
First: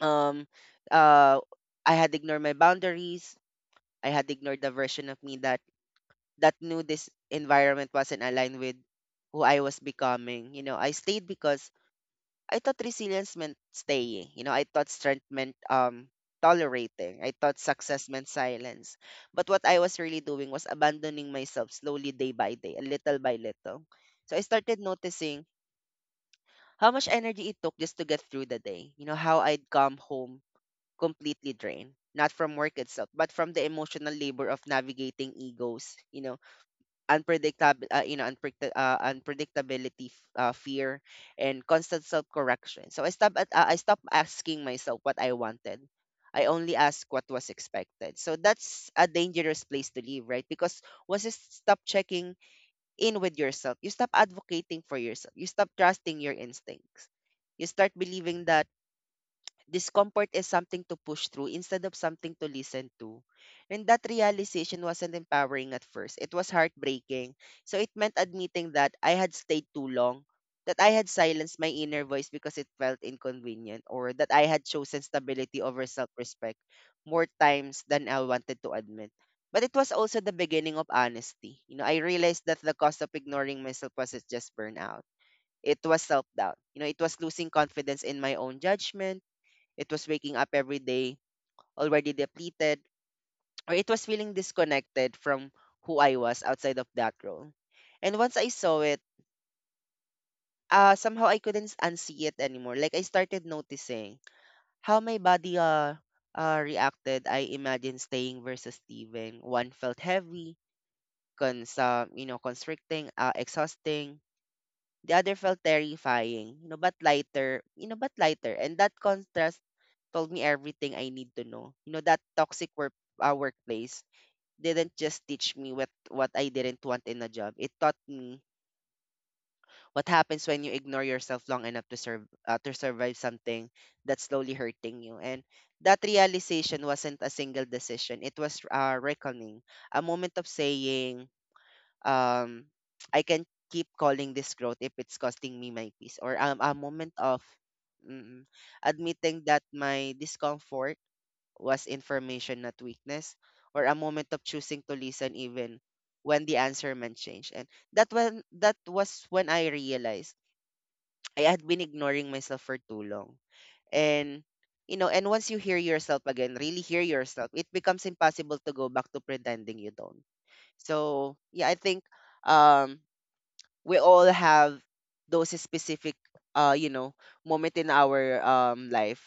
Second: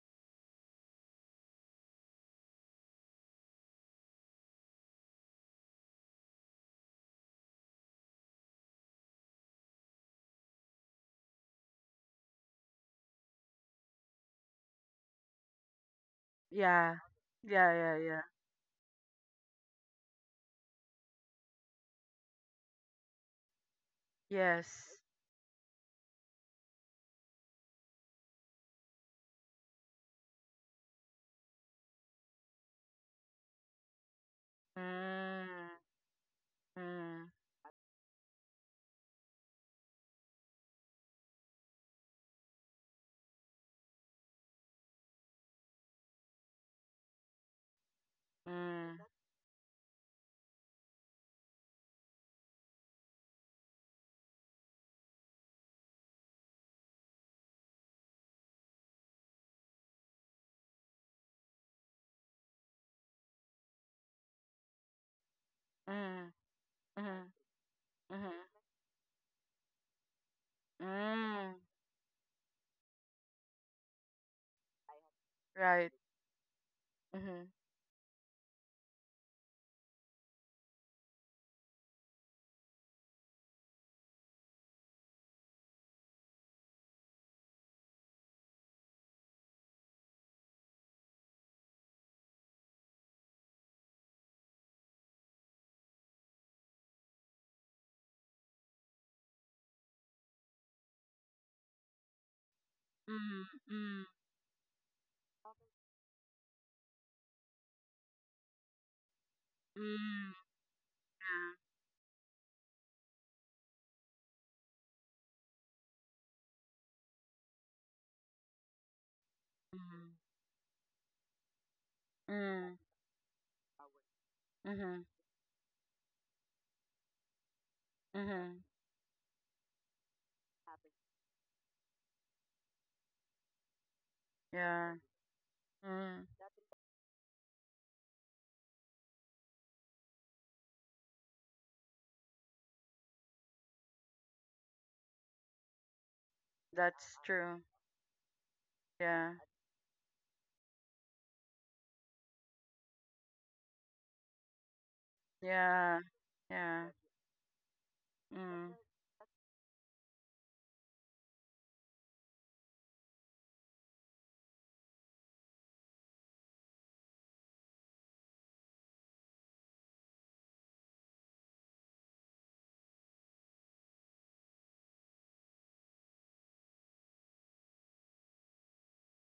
Speaker 1: Um uh I had ignored my boundaries. I had ignored the version of me that knew this environment wasn't aligned with who I was becoming. You know, I stayed because I thought resilience meant staying. You know, I thought strength meant
Speaker 2: Yeah.
Speaker 1: tolerating. I thought
Speaker 2: Yeah, yeah,
Speaker 1: success
Speaker 2: yeah.
Speaker 1: meant silence. But what I was really doing was abandoning myself slowly day by day, and little by little. So I started
Speaker 2: Yes.
Speaker 1: noticing how much energy it took just to get through the day. You know, how I'd come home completely drained. Not from work itself, but from the emotional labor of navigating
Speaker 2: Mm,
Speaker 1: egos, you know,
Speaker 2: mm,
Speaker 1: unpredictable, you know, unpredictability, fear, and constant self-correction. So I stopped. I stopped asking myself what I wanted. I only asked what was expected. So that's
Speaker 2: mm,
Speaker 1: a dangerous place to live, right? Because once you stop checking in with yourself, you stop advocating for yourself. You stop trusting your instincts. You start believing that discomfort is something to push through instead of something to listen to. And that realization wasn't empowering at first. It
Speaker 2: mm,
Speaker 1: was heartbreaking.
Speaker 2: mm,
Speaker 1: So it meant
Speaker 2: mm,
Speaker 1: admitting that I had stayed too long, that I had
Speaker 2: mm.
Speaker 1: silenced my inner voice because it felt inconvenient, or that I had chosen stability over
Speaker 2: Right.
Speaker 1: self respect more
Speaker 2: Mm-hmm.
Speaker 1: times than I wanted to admit. But it was also the beginning of honesty. You know, I realized that the cost of ignoring myself wasn't just burnout. It was self doubt. You know, it was losing confidence in my own judgment, it was waking up every day already depleted, or it was feeling disconnected from who I was outside of that role. And once I saw it, somehow I couldn't unsee it anymore. Like I started
Speaker 2: Mm, mm,
Speaker 1: noticing how my body reacted. I imagined staying versus leaving. One felt
Speaker 2: mm,
Speaker 1: heavy,
Speaker 2: yeah.
Speaker 1: you know, constricting, exhausting. The other felt terrifying, you know, but lighter, but lighter. And that contrast
Speaker 2: Mm,
Speaker 1: told me everything I need to know. You know, that toxic
Speaker 2: mm,
Speaker 1: workplace didn't
Speaker 2: mm,
Speaker 1: just teach me what I didn't want in a job. It taught me
Speaker 2: mm.
Speaker 1: what happens when you ignore yourself long enough to serve to survive something that's slowly
Speaker 2: Yeah.
Speaker 1: hurting you. And that
Speaker 2: Mm,
Speaker 1: realization wasn't a single decision. It was a reckoning, a moment of saying, um I can keep calling this growth if it's costing me my peace, or a moment
Speaker 2: that's
Speaker 1: of
Speaker 2: true.
Speaker 1: mm,
Speaker 2: Yeah.
Speaker 1: admitting that my discomfort was information, not weakness, or a moment of choosing to listen even
Speaker 2: Yeah.
Speaker 1: when the answer
Speaker 2: Yeah.
Speaker 1: meant change. And that
Speaker 2: Mm.
Speaker 1: was when I realized I had been ignoring myself for too long. And and once you hear yourself again, really hear yourself, it becomes impossible to go back to pretending you don't. So yeah, I think um we all have those specific uh you know moment in our life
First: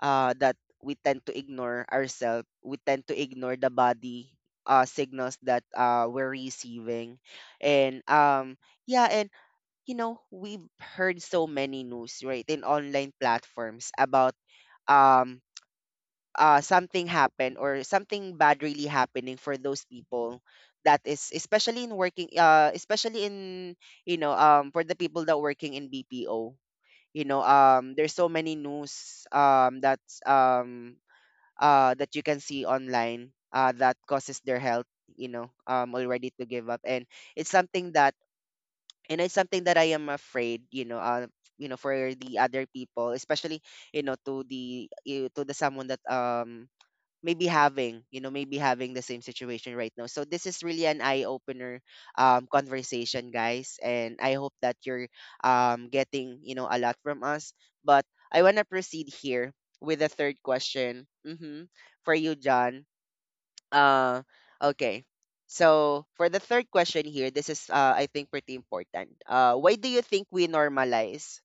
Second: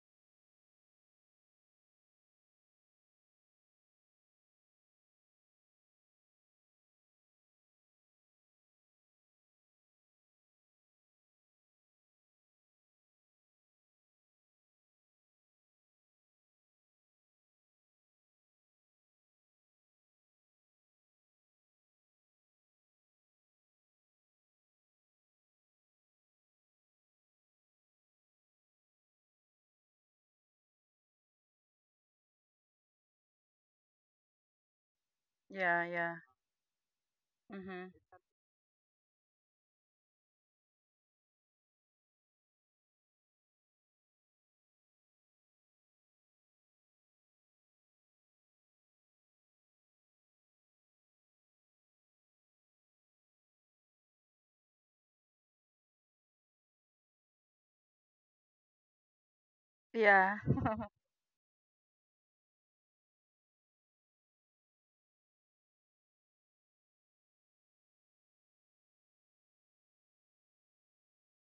Speaker 1: that we tend to ignore ourselves. We tend to ignore the body signals that we're receiving. And Yeah. And you know we've heard so many news, right, in online platforms about um something happen or something bad really happening for those people. That is especially in working, especially in, you know, for the people that working in BPO. You know, there's so many news, that's that you can see online, that causes their health, you know
Speaker 2: Yeah,
Speaker 1: um
Speaker 2: yeah.
Speaker 1: already to give up. And it's something
Speaker 2: Mm-hmm.
Speaker 1: that, and it's something that I am afraid, you know, for the other people, especially, to the you, to the someone that maybe having, you know, maybe having the same situation right now. So this is really an eye opener, conversation guys, and I hope that you're getting, you know, a lot from us. But I want to proceed here with the third
Speaker 2: Yeah.
Speaker 1: question. Hmm, for you, John. uh, okay. So for the third question here, this is I think pretty important. Why do you think we normalize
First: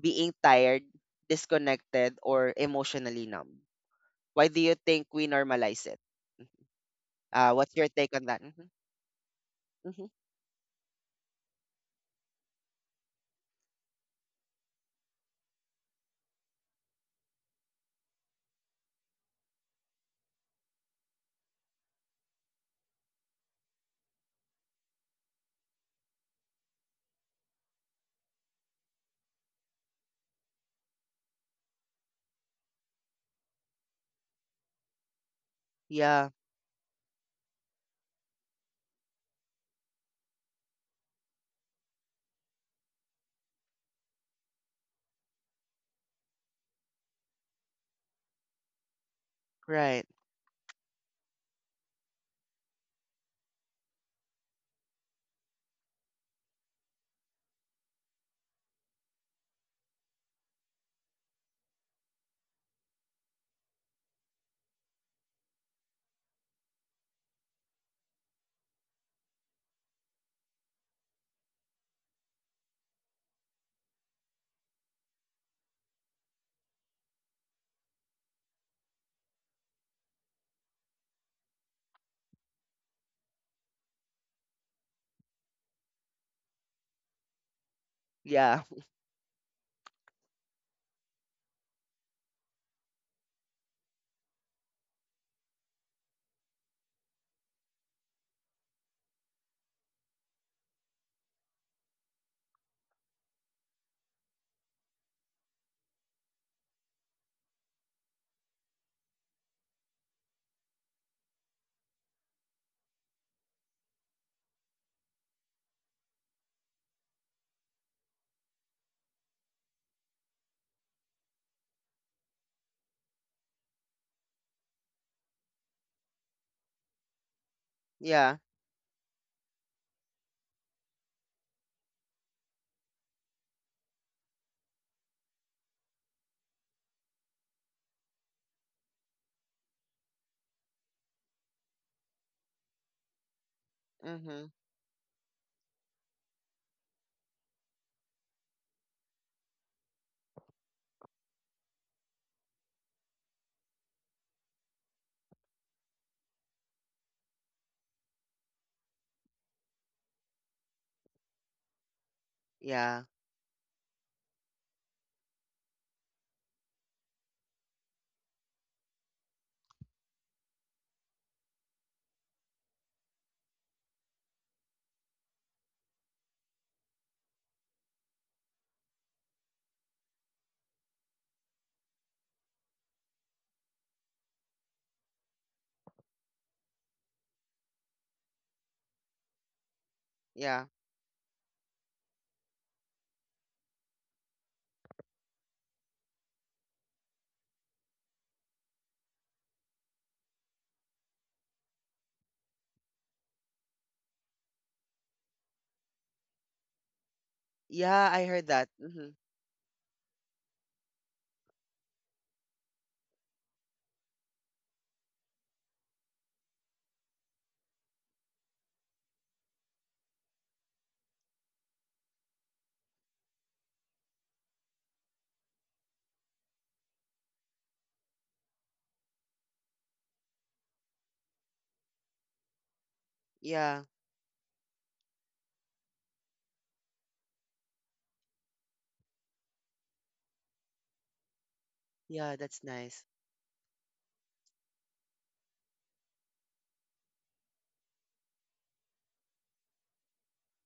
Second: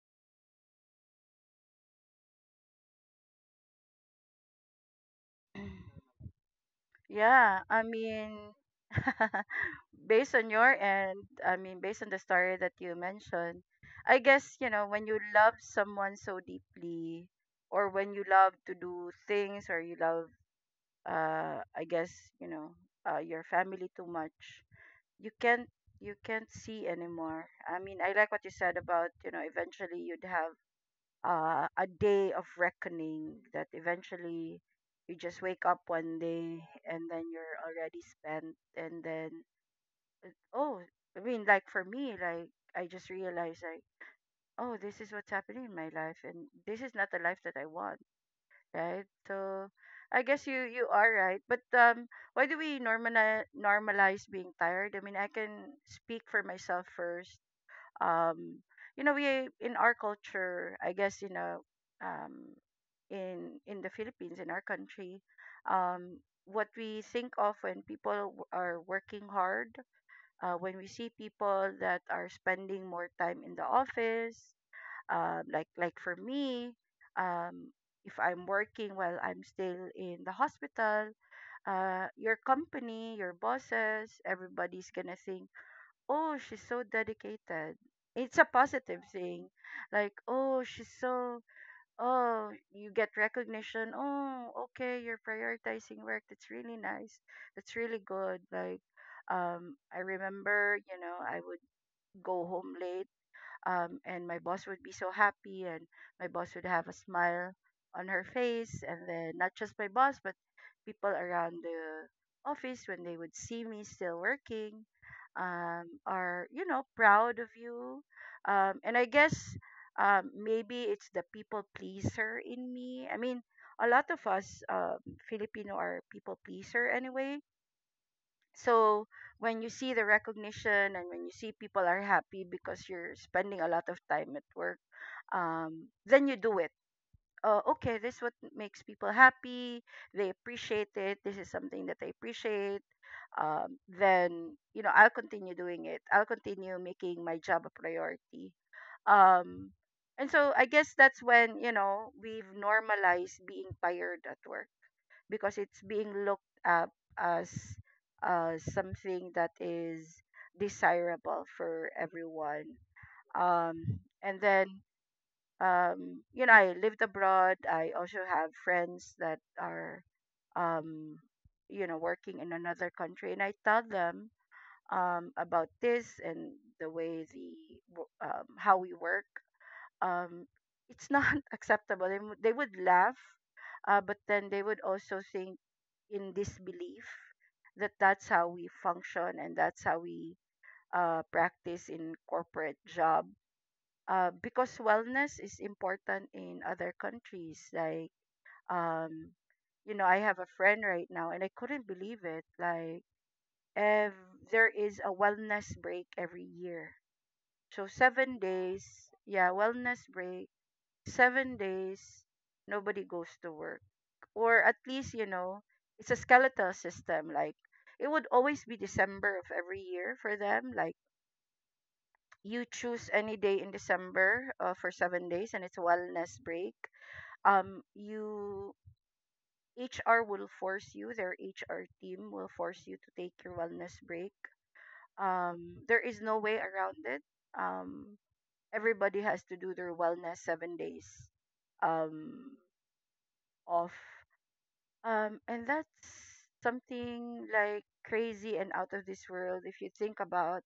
Speaker 1: being tired, disconnected, or emotionally numb? Why do you think we normalize it?
Speaker 2: Yeah,
Speaker 1: What's
Speaker 2: I
Speaker 1: your take on that?
Speaker 2: mean,
Speaker 1: Hmm. Hmm.
Speaker 2: based on your end, I mean, based on the story that you mentioned, I guess, you know, when you love someone so deeply, or when you love to do things, or you love, I guess, you know, your family too much, you can't, you can't see anymore. I mean, I like what you said about, you know, eventually you'd have a day of reckoning, that eventually you just wake up one
Speaker 1: Yeah,
Speaker 2: day and then you're already spent. And then, oh, I mean, like, for me, like, I just realized, like, oh, this is what's happening in my life, and this is not the life that I want, right? So
Speaker 1: right.
Speaker 2: I guess you are right, but, why do we normalize being tired? I mean, I can speak for myself first. um you know, we, in our culture, I guess, you know, um in the Philippines, in our country, um what we think of when people are working hard, when we see people that are spending more time in the office, like for me, um, if I'm working while I'm still in the hospital, your company, your bosses, everybody's gonna think, oh, she's so dedicated. It's a
Speaker 1: Yeah,
Speaker 2: positive thing. Like, oh, she's so, oh, you get recognition. Oh, okay, you're prioritizing work, that's really nice, that's really good. Like, I remember, you know, I would go home late, and my boss would be so happy, and my boss would have a smile on her face. And then not just my boss, but people around the office, when they would see me still working, are, you know, proud of you. And I guess, maybe it's the people pleaser in me. I mean, a lot of us, Filipino, are people pleaser anyway.
Speaker 1: yeah.
Speaker 2: So when you see the recognition and when you see people are happy because you're spending a lot of time at work, then you do it. Okay, this is what makes people happy. They appreciate it. This is something that they appreciate.
Speaker 1: Hmm.
Speaker 2: Then you know I'll continue doing it. I'll continue making my job a priority. Um, and so I guess that's when you know we've normalized being tired at work because it's being looked up as something that is desirable for everyone.
Speaker 1: Yeah,
Speaker 2: And then, you know, I lived abroad. I also have friends that are, um, you know, working in another country, and I tell them about this and the way the how we work. Um, it's not acceptable. They would laugh but then they would also think in disbelief that that's how we function and that's how we
Speaker 1: yeah,
Speaker 2: practice in corporate job. Because wellness is important in other countries. Like, um, you know, I have a friend right now and I couldn't believe it. Like, ev- there is a wellness break every year. So,
Speaker 1: yeah. I
Speaker 2: seven
Speaker 1: heard that. Hmm.
Speaker 2: days, yeah, wellness break, 7 days, nobody goes to work, or at least you know it's a skeletal system. Like, it would always be December of every year for them. Like, you choose any day in December for 7 days and it's a wellness break. You HR will force you, their HR team will force you to take your
Speaker 1: Yeah,
Speaker 2: wellness break. There is no way around it. um Everybody has to do their wellness 7 days
Speaker 1: yeah.
Speaker 2: um
Speaker 1: That's nice.
Speaker 2: off. And that's something like crazy and out of this world if you think about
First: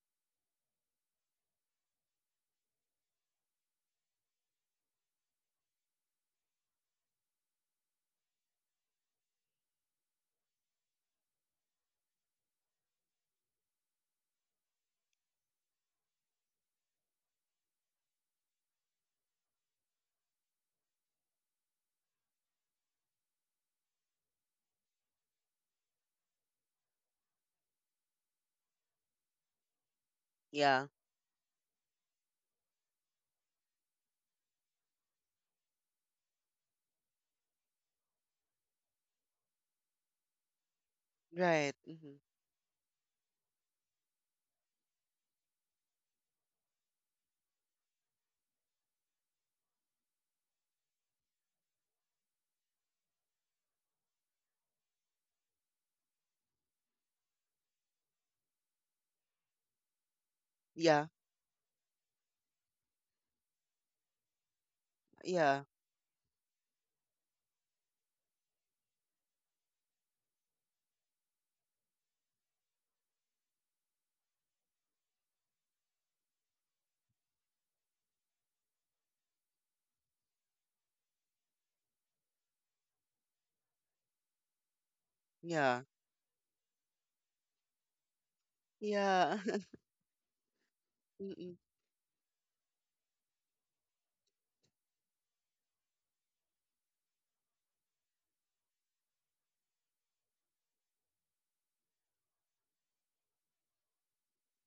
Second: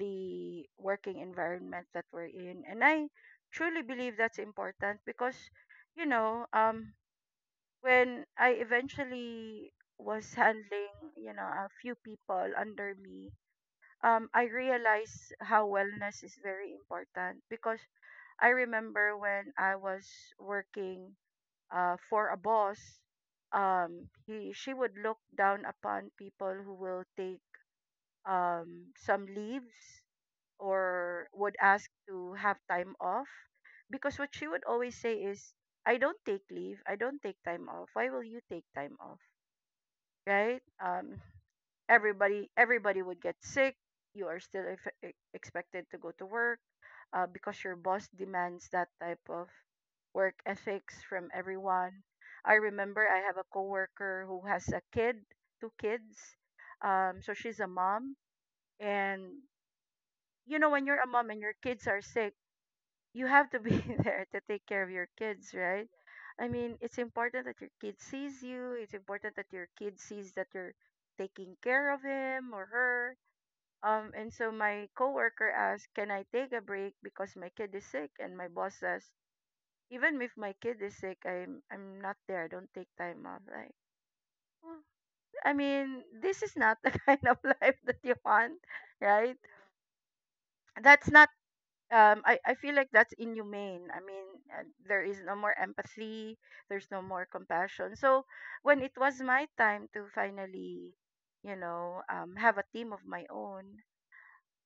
Speaker 2: the working environment that we're in. And I truly believe that's important because, you know, when I eventually was handling, you know, a few people under me, I realized how wellness is very important because I remember when I was working for a boss, he she would look down upon people who will take some leaves
Speaker 1: Yeah,
Speaker 2: or would ask to have time off, because what she would always say is, "I don't take leave. I don't take time off. Why will you take time off?" Right?
Speaker 1: right. Hmm.
Speaker 2: Everybody would get sick. You are still expected to go to work because your boss demands that type of work ethics from everyone. I remember I have a coworker who has a kid two kids. So she's a mom, and you know, when you're
Speaker 1: Yeah,
Speaker 2: a mom and your kids are sick, you have to be there to take care of your kids,
Speaker 1: yeah,
Speaker 2: right? I mean, it's important that your kid sees you, it's important that your kid sees that you're taking care of him or her. And so my coworker asked, "Can I take a break because my kid is sick?" And my boss says, "Even if my kid is sick, I'm not there. I don't take time off." Like, well, I
Speaker 1: yeah,
Speaker 2: mean, this is not the kind of life that you want,
Speaker 1: yeah.
Speaker 2: right? That's not.
Speaker 1: Mm-mm.
Speaker 2: I feel like that's inhumane. I mean, there is no more empathy. There's no more compassion. So when it was my time to finally, you know, have a team of my own,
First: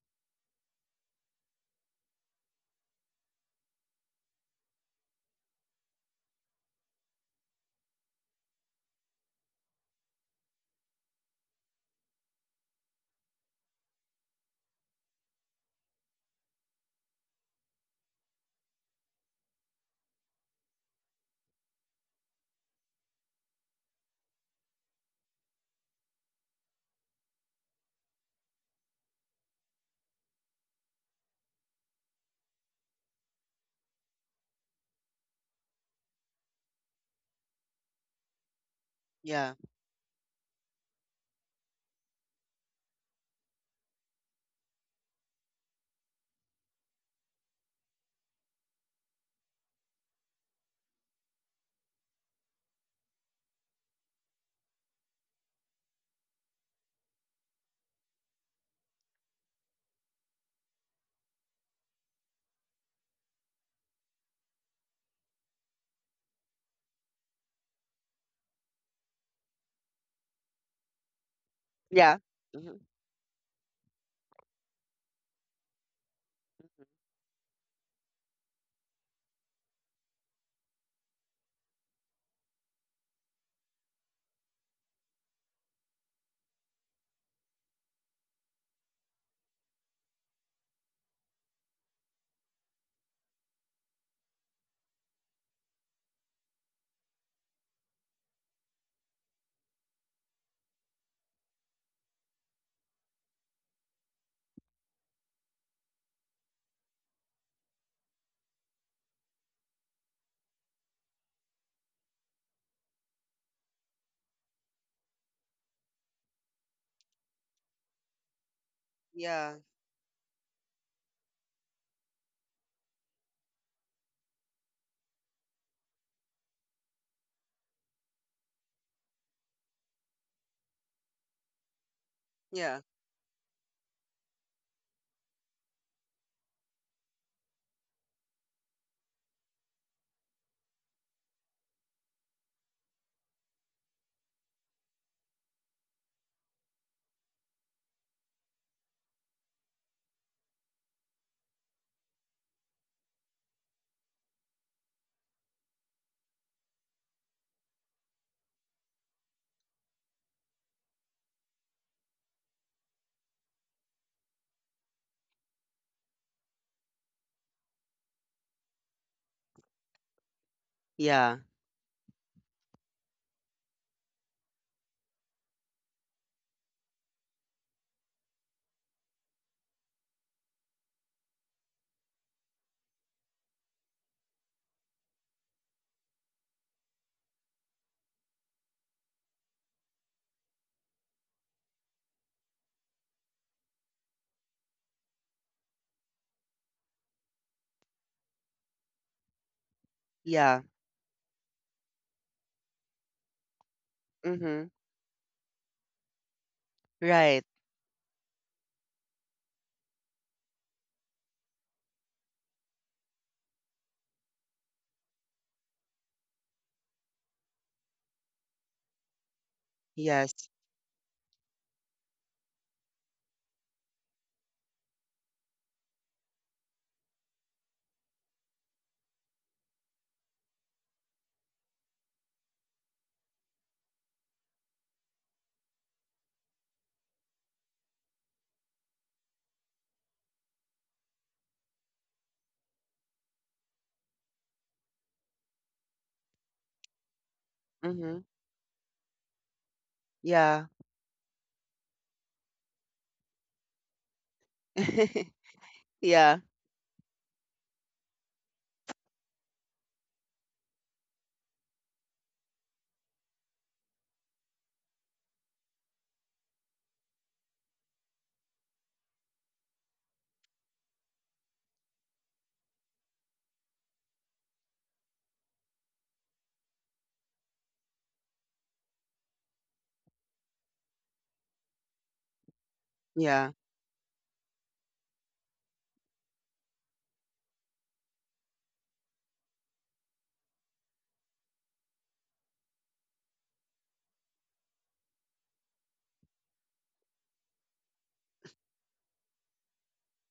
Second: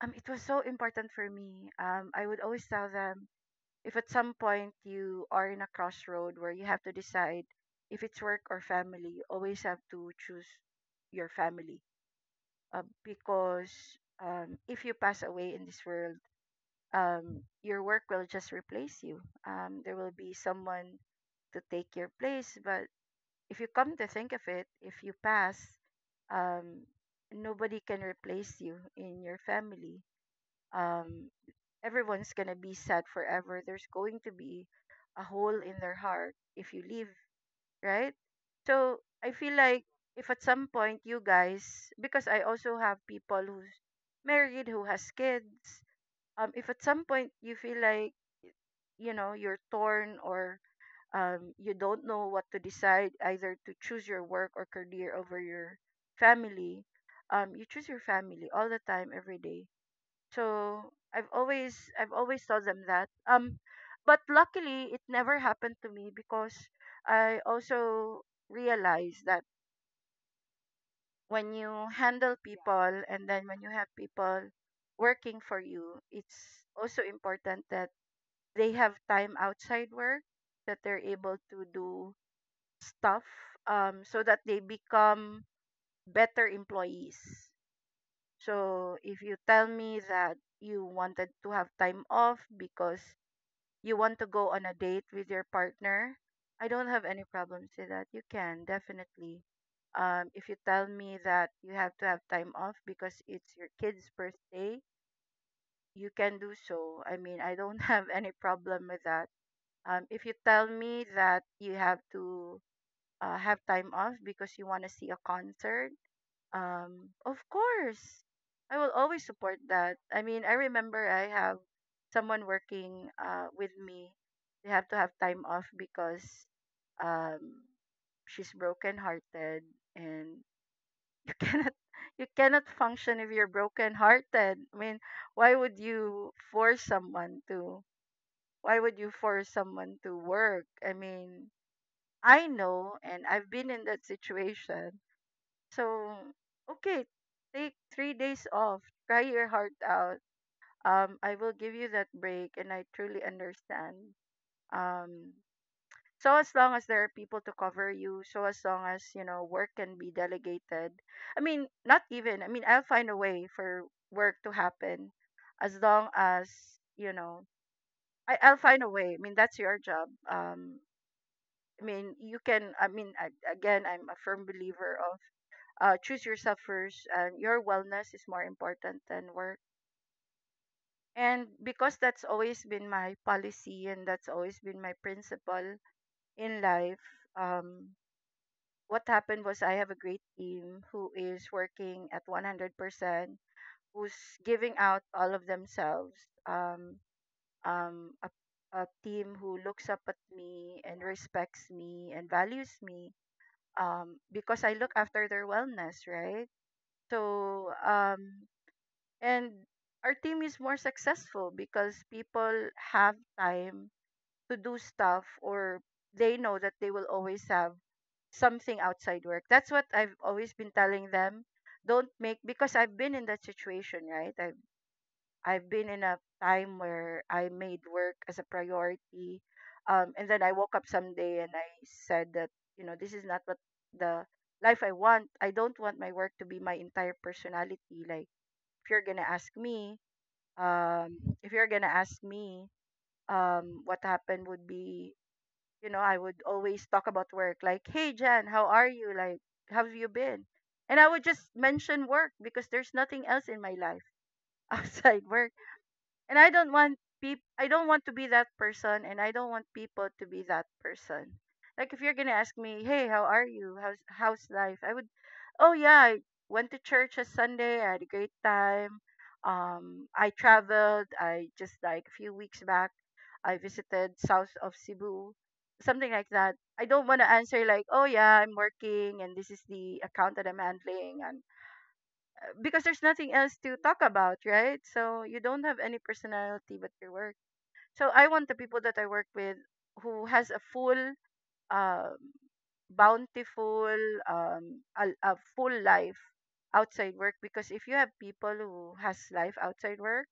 Speaker 2: it was so important for me. I would always tell them, if at some point you are in a crossroad where you have to decide if it's work or family, you always have to choose your family. Because if you pass away in this world, your work will just replace you. There will be someone to take your place. But if you come to think of it, if you pass, um, nobody can replace you in your family. Um, everyone's gonna be sad forever. There's going to be a hole in their heart if you leave, right? So I feel
Speaker 1: Yeah,
Speaker 2: like, if at some point you guys, because I also have people who's married, who has kids, if at some point you feel like you know you're torn or you don't know what to decide, either to choose your work or career over your family, you choose your family all the time, every day. So I've always told them that. But luckily it never happened to me because I also realized that when you
Speaker 1: yeah.
Speaker 2: handle
Speaker 1: Hmm.
Speaker 2: people and then when you have people working for you, it's also important that they have time outside work, that they're able to do stuff so that they become better employees. So if you tell me that you wanted to have time off because you want to go on a date with your partner, I don't have any problems with that. You can definitely. If you tell me that you have to have time off because it's your kid's birthday, you can do so. I mean, I don't have any problem with that. If you tell me that you have to have time off because you want to see a concert, of course, I will always support
Speaker 1: Yeah,
Speaker 2: that. I mean, I remember I have someone working with me. They have to have time off because um, she's broken hearted, and you cannot you cannot
Speaker 1: yeah,
Speaker 2: function if you're broken hearted. I mean, why would you force someone to? Why would you force someone to work? I mean, I know, and I've been in that situation, so, okay, take 3 days off. Try your heart out. I will give you that break, and I truly understand. Um, so as long as there are people to cover you, so as long as you know work can be delegated. I mean, not even. I mean, I'll find a way for work to happen, as long as you know. I'll find a way. I mean, that's your job.
Speaker 1: yeah,
Speaker 2: I mean, you can. I mean, I, again, I'm a firm believer of choose yourself first, and your wellness is more important than work, and because that's always been my policy and that's always been my principle in life. um, what happened was, I have a great team who is working at 100%, who's giving out all of themselves, um, um, a, a team who looks up at
Speaker 1: yeah.
Speaker 2: me and respects me and values me because I
Speaker 1: Hmm.
Speaker 2: look after their wellness, right?
Speaker 1: Right.
Speaker 2: So and our team is more successful because people have time to do stuff, or they know that they will always have something outside work. That's what I've always
Speaker 1: Yes.
Speaker 2: been telling them. Don't make, because I've been in that situation, right? I've been in a time where I made work as a priority, and then I woke up someday and I said that, you know, this is not what the life I want. I don't want my work to be my entire personality. Like, if you're going to ask me, um if you're gonna ask me, what happened would be, you know, I would always talk about work. Like, "Hey,
Speaker 1: Hmm.
Speaker 2: Jan, how are you? Like, how have you been?"
Speaker 1: Yeah.
Speaker 2: And I would just mention work because there's nothing else in my life outside work. And
Speaker 1: Yeah.
Speaker 2: I don't want I don't want to be that person, and I don't want people to be that person. Like, if you're going to ask me, "Hey, how are you? How's life?" I would, "Oh yeah, I went to church on Sunday. I had a great time. Um, I traveled. I just like a few weeks back I visited south of Cebu." Something like that. I don't want to answer like, "Oh yeah, I'm working and this is the account that I'm handling. I'm because there's nothing
Speaker 1: Yeah.
Speaker 2: else to talk about, right? So you don't have any personality but your work. So I want the people that I work with who has a full, um, bountiful, a full life outside work. Because if you have people who has life outside work,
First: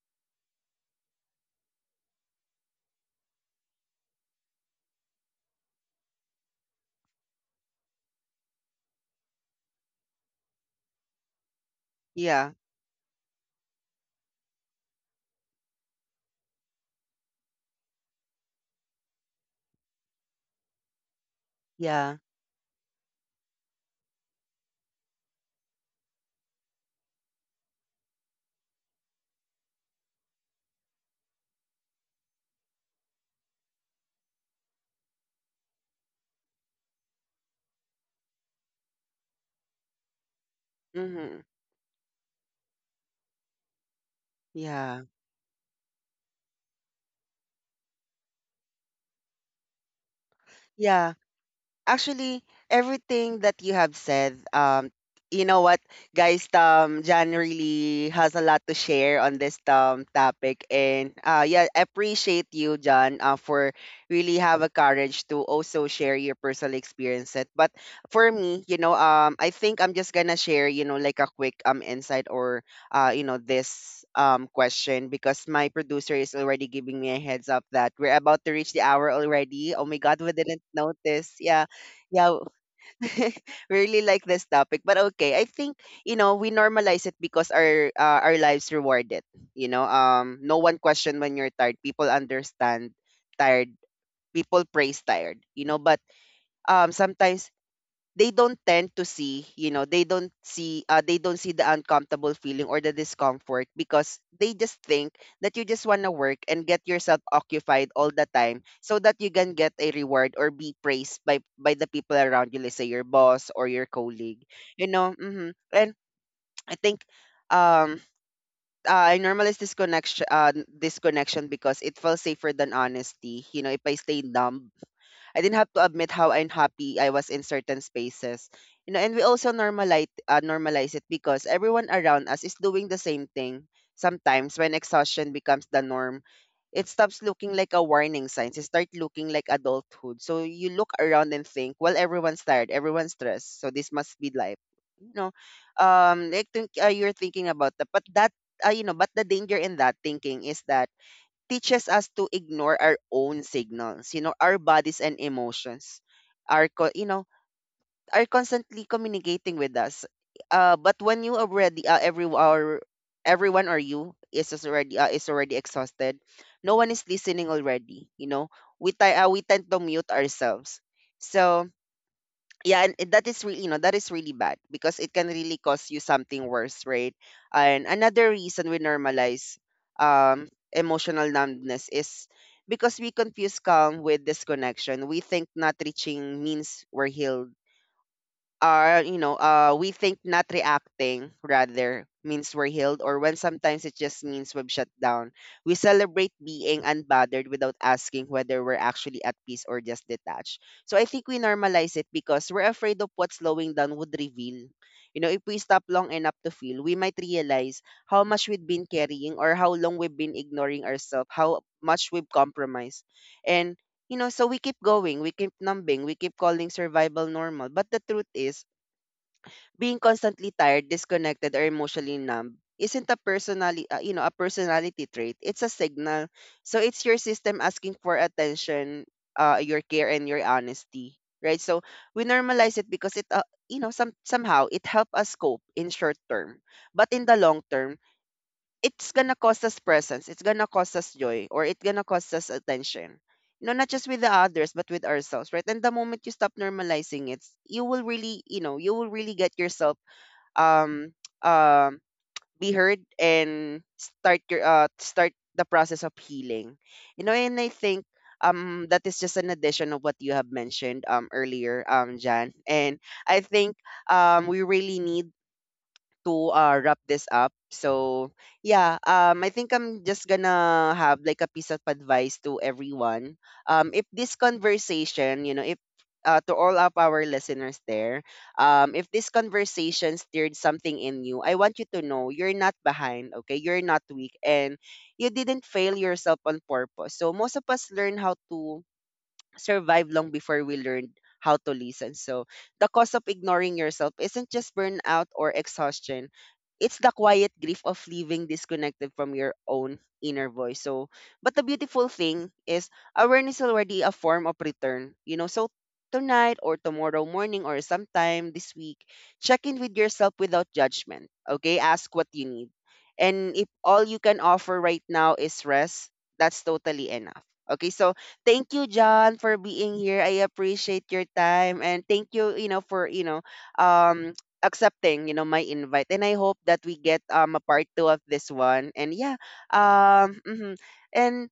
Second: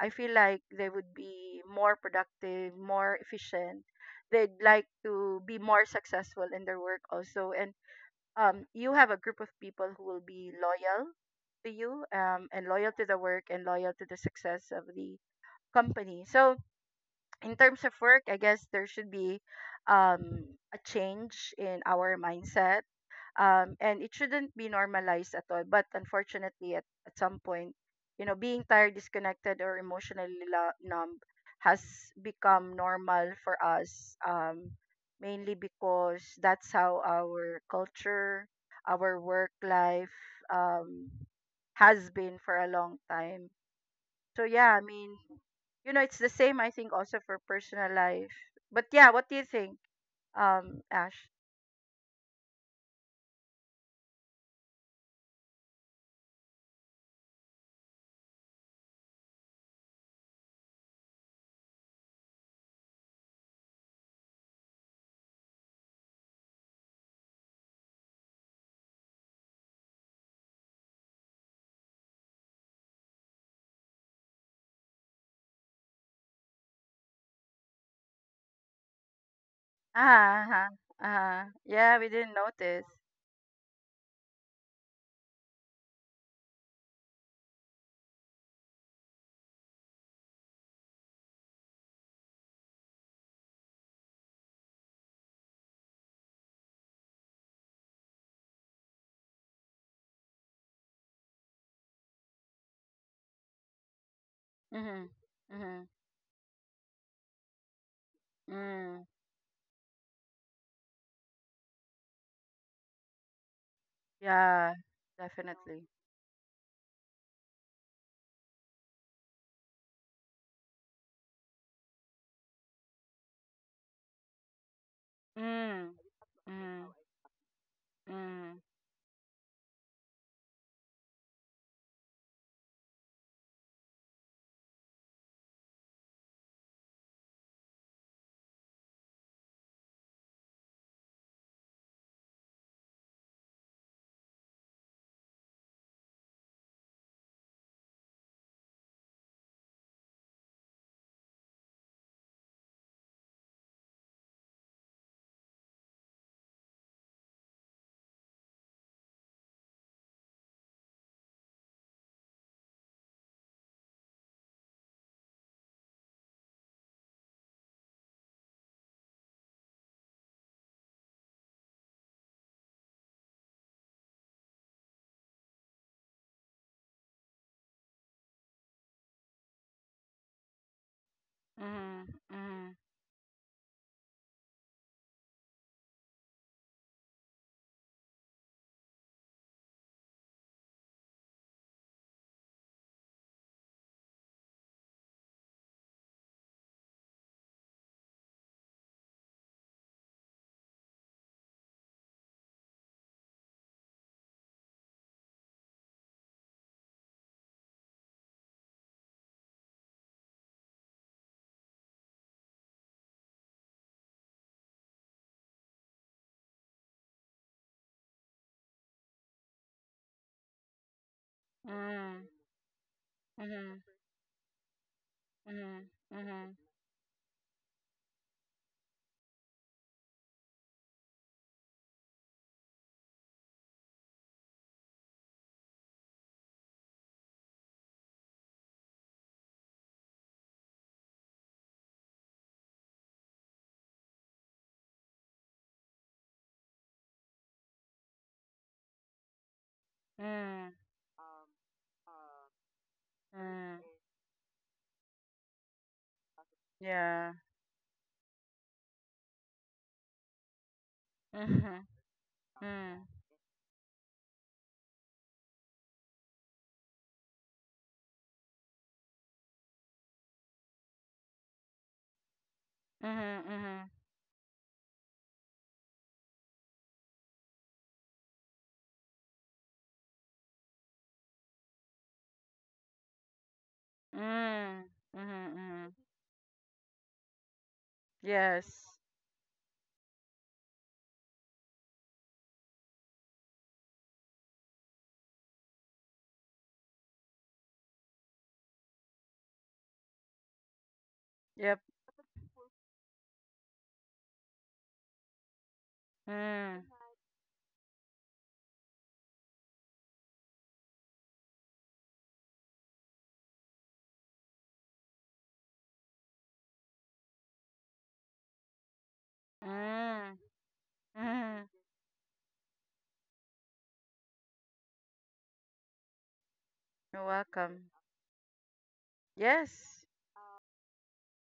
Speaker 2: I feel like they would be more productive, more efficient. They'd like to be more successful in their work also, and you have a group of people who will be loyal to you
Speaker 1: Yeah.
Speaker 2: and loyal to the work and loyal to the success of the company. So, in terms of work, I guess there should be um, a change in our
Speaker 1: Yeah.
Speaker 2: mindset and it shouldn't be normalized at all. But unfortunately, at some point, you know, being tired, disconnected, or emotionally numb has become normal for us. Mainly because that's how our culture, our work life, um,
Speaker 1: Hmm.
Speaker 2: has been for a long time. So yeah, I
Speaker 1: Yeah.
Speaker 2: mean, you know, it's the same, I think, also for personal life. But yeah, what do you think,
Speaker 1: Yeah,
Speaker 2: Ash?
Speaker 1: actually, everything that you have said, you know what, guys, Jan really has a lot to share on this topic. And yeah, I appreciate you, Jan, for really have a courage to also share your personal experience it. But for me, you know, I think I'm just gonna share, you know, like a quick insight or this question, because my producer is already giving me a heads up that we're about to reach the hour already. Oh my
Speaker 2: Ah
Speaker 1: god, we
Speaker 2: huh.
Speaker 1: didn't
Speaker 2: Uh-huh,
Speaker 1: notice.
Speaker 2: uh-huh.
Speaker 1: Yeah.
Speaker 2: Yeah, we didn't
Speaker 1: Yeah,
Speaker 2: notice.
Speaker 1: we really like this topic, but okay. I think, you know, we normalize it because our lives reward it. You know, no one question when you're tired. People understand tired. People praise tired. You know, but sometimes they don't tend to see, you know, they don't see the uncomfortable feeling or the discomfort, because they just
Speaker 2: Mm-hmm.
Speaker 1: think that you
Speaker 2: Mm-hmm.
Speaker 1: just want to work and get yourself occupied all the time, so
Speaker 2: Mm.
Speaker 1: that you can get a reward or be praised by the people around you, let's say your boss or your colleague,
Speaker 2: Yeah,
Speaker 1: you know. Hmm.
Speaker 2: definitely.
Speaker 1: And I think um I normalize this connection because it felt safer than honesty. You know, if I stay numb, I didn't have to
Speaker 2: Mm.
Speaker 1: admit how
Speaker 2: Hmm.
Speaker 1: unhappy I was in certain spaces.
Speaker 2: Mm.
Speaker 1: You know, and we also normalize normalize it because everyone around us is doing the same thing. Sometimes when exhaustion becomes the norm, it stops looking like a warning sign. It start looking like adulthood. So you look around and think, well, everyone's tired, everyone's stressed, so this must be life. You know, you're thinking about that. But that, but the danger in that thinking is that teaches us to ignore our own signals, you know. Our bodies and emotions are co- you know, are constantly communicating with us. But when you already every or everyone or you is just already is already exhausted, no one is listening already, you know. We tend to mute ourselves. So yeah, that is really, you know, that is really bad, because it can really cause you something worse, right? And another reason we normalize emotional numbness
Speaker 2: Mm.
Speaker 1: is
Speaker 2: Mm.
Speaker 1: because we confuse calm with disconnection. We think not reaching means we're healed, are you know we think not reacting rather means we're healed, or when sometimes it just means we've shut down. We celebrate being unbothered without asking whether we're actually at peace or just detached. So I think we normalize it because we're afraid of what slowing down would reveal. You know, if we stop long enough to feel, we might realize how much we've been carrying, or how long we've been ignoring ourselves, how much we've compromised. and so we keep going, we keep numbing, we keep calling survival normal. But the truth is, being constantly tired, disconnected, or emotionally
Speaker 2: Mm.
Speaker 1: numb isn't a
Speaker 2: Hmm.
Speaker 1: personality, a personality trait. It's a
Speaker 2: Mm.
Speaker 1: signal.
Speaker 2: Mm.
Speaker 1: So it's your system asking for attention, your care, and your honesty, right? So we normalize it because it, some somehow it helps us cope in short term, but in the long term, it's gonna cost us presence, it's gonna cost us joy, or it's gonna cost us attention. You know, not just with the others, but with ourselves, right? And the moment you stop normalizing it, you will really, you know, you will really get yourself
Speaker 2: Hmm.
Speaker 1: um um be heard
Speaker 2: Mm.
Speaker 1: and start your start the process of healing. You
Speaker 2: Yeah.
Speaker 1: know, and I think that is just an addition of what you have mentioned
Speaker 2: Mm-hmm.
Speaker 1: earlier, Jan.
Speaker 2: Mm.
Speaker 1: And I think we really need to wrap this up. So yeah, I think I'm just gonna have like a piece of advice to everyone.
Speaker 2: Mm-hmm. Mm-hmm.
Speaker 1: If this conversation, you know, if to all of our listeners there, if this conversation stirred something in you, I want you to know, you're not behind, okay? You're not weak, and
Speaker 2: Mm.
Speaker 1: you
Speaker 2: Mm-hmm.
Speaker 1: didn't
Speaker 2: Mm.
Speaker 1: fail yourself on purpose. So most of us learn how
Speaker 2: Yes.
Speaker 1: to survived long before we learned how to listen. So the cause of ignoring yourself isn't just burnout or exhaustion, it's the quiet grief of living disconnected from your own inner voice. So, but the
Speaker 2: Yep.
Speaker 1: beautiful thing is, awareness is already a form of return. You know, so tonight, or
Speaker 2: Mm.
Speaker 1: tomorrow morning, or sometime this week, check in with yourself without judgment. Okay, ask what you need. And if all you can offer right now is rest, that's totally enough. Okay, so thank you, John, for being here.
Speaker 2: Mm.
Speaker 1: I appreciate your
Speaker 2: Hmm.
Speaker 1: time, and thank you, you know, for, you know, um accepting, you know, my invite. And I hope that we
Speaker 2: You're
Speaker 1: get a
Speaker 2: welcome.
Speaker 1: part 2 of this one. And yeah,
Speaker 2: Yes.
Speaker 1: mhm. And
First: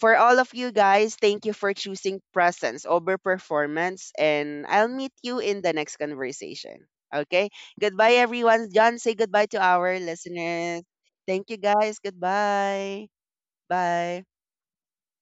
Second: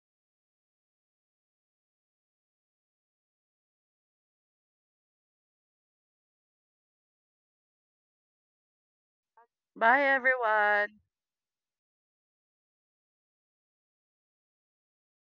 Speaker 1: for all of you guys, thank you for choosing presence over performance, and I'll meet you in the next conversation. Okay? Goodbye everyone. John, say goodbye to our
Speaker 2: Bye,
Speaker 1: listeners.
Speaker 2: everyone.
Speaker 1: Thank you guys. Goodbye. Bye.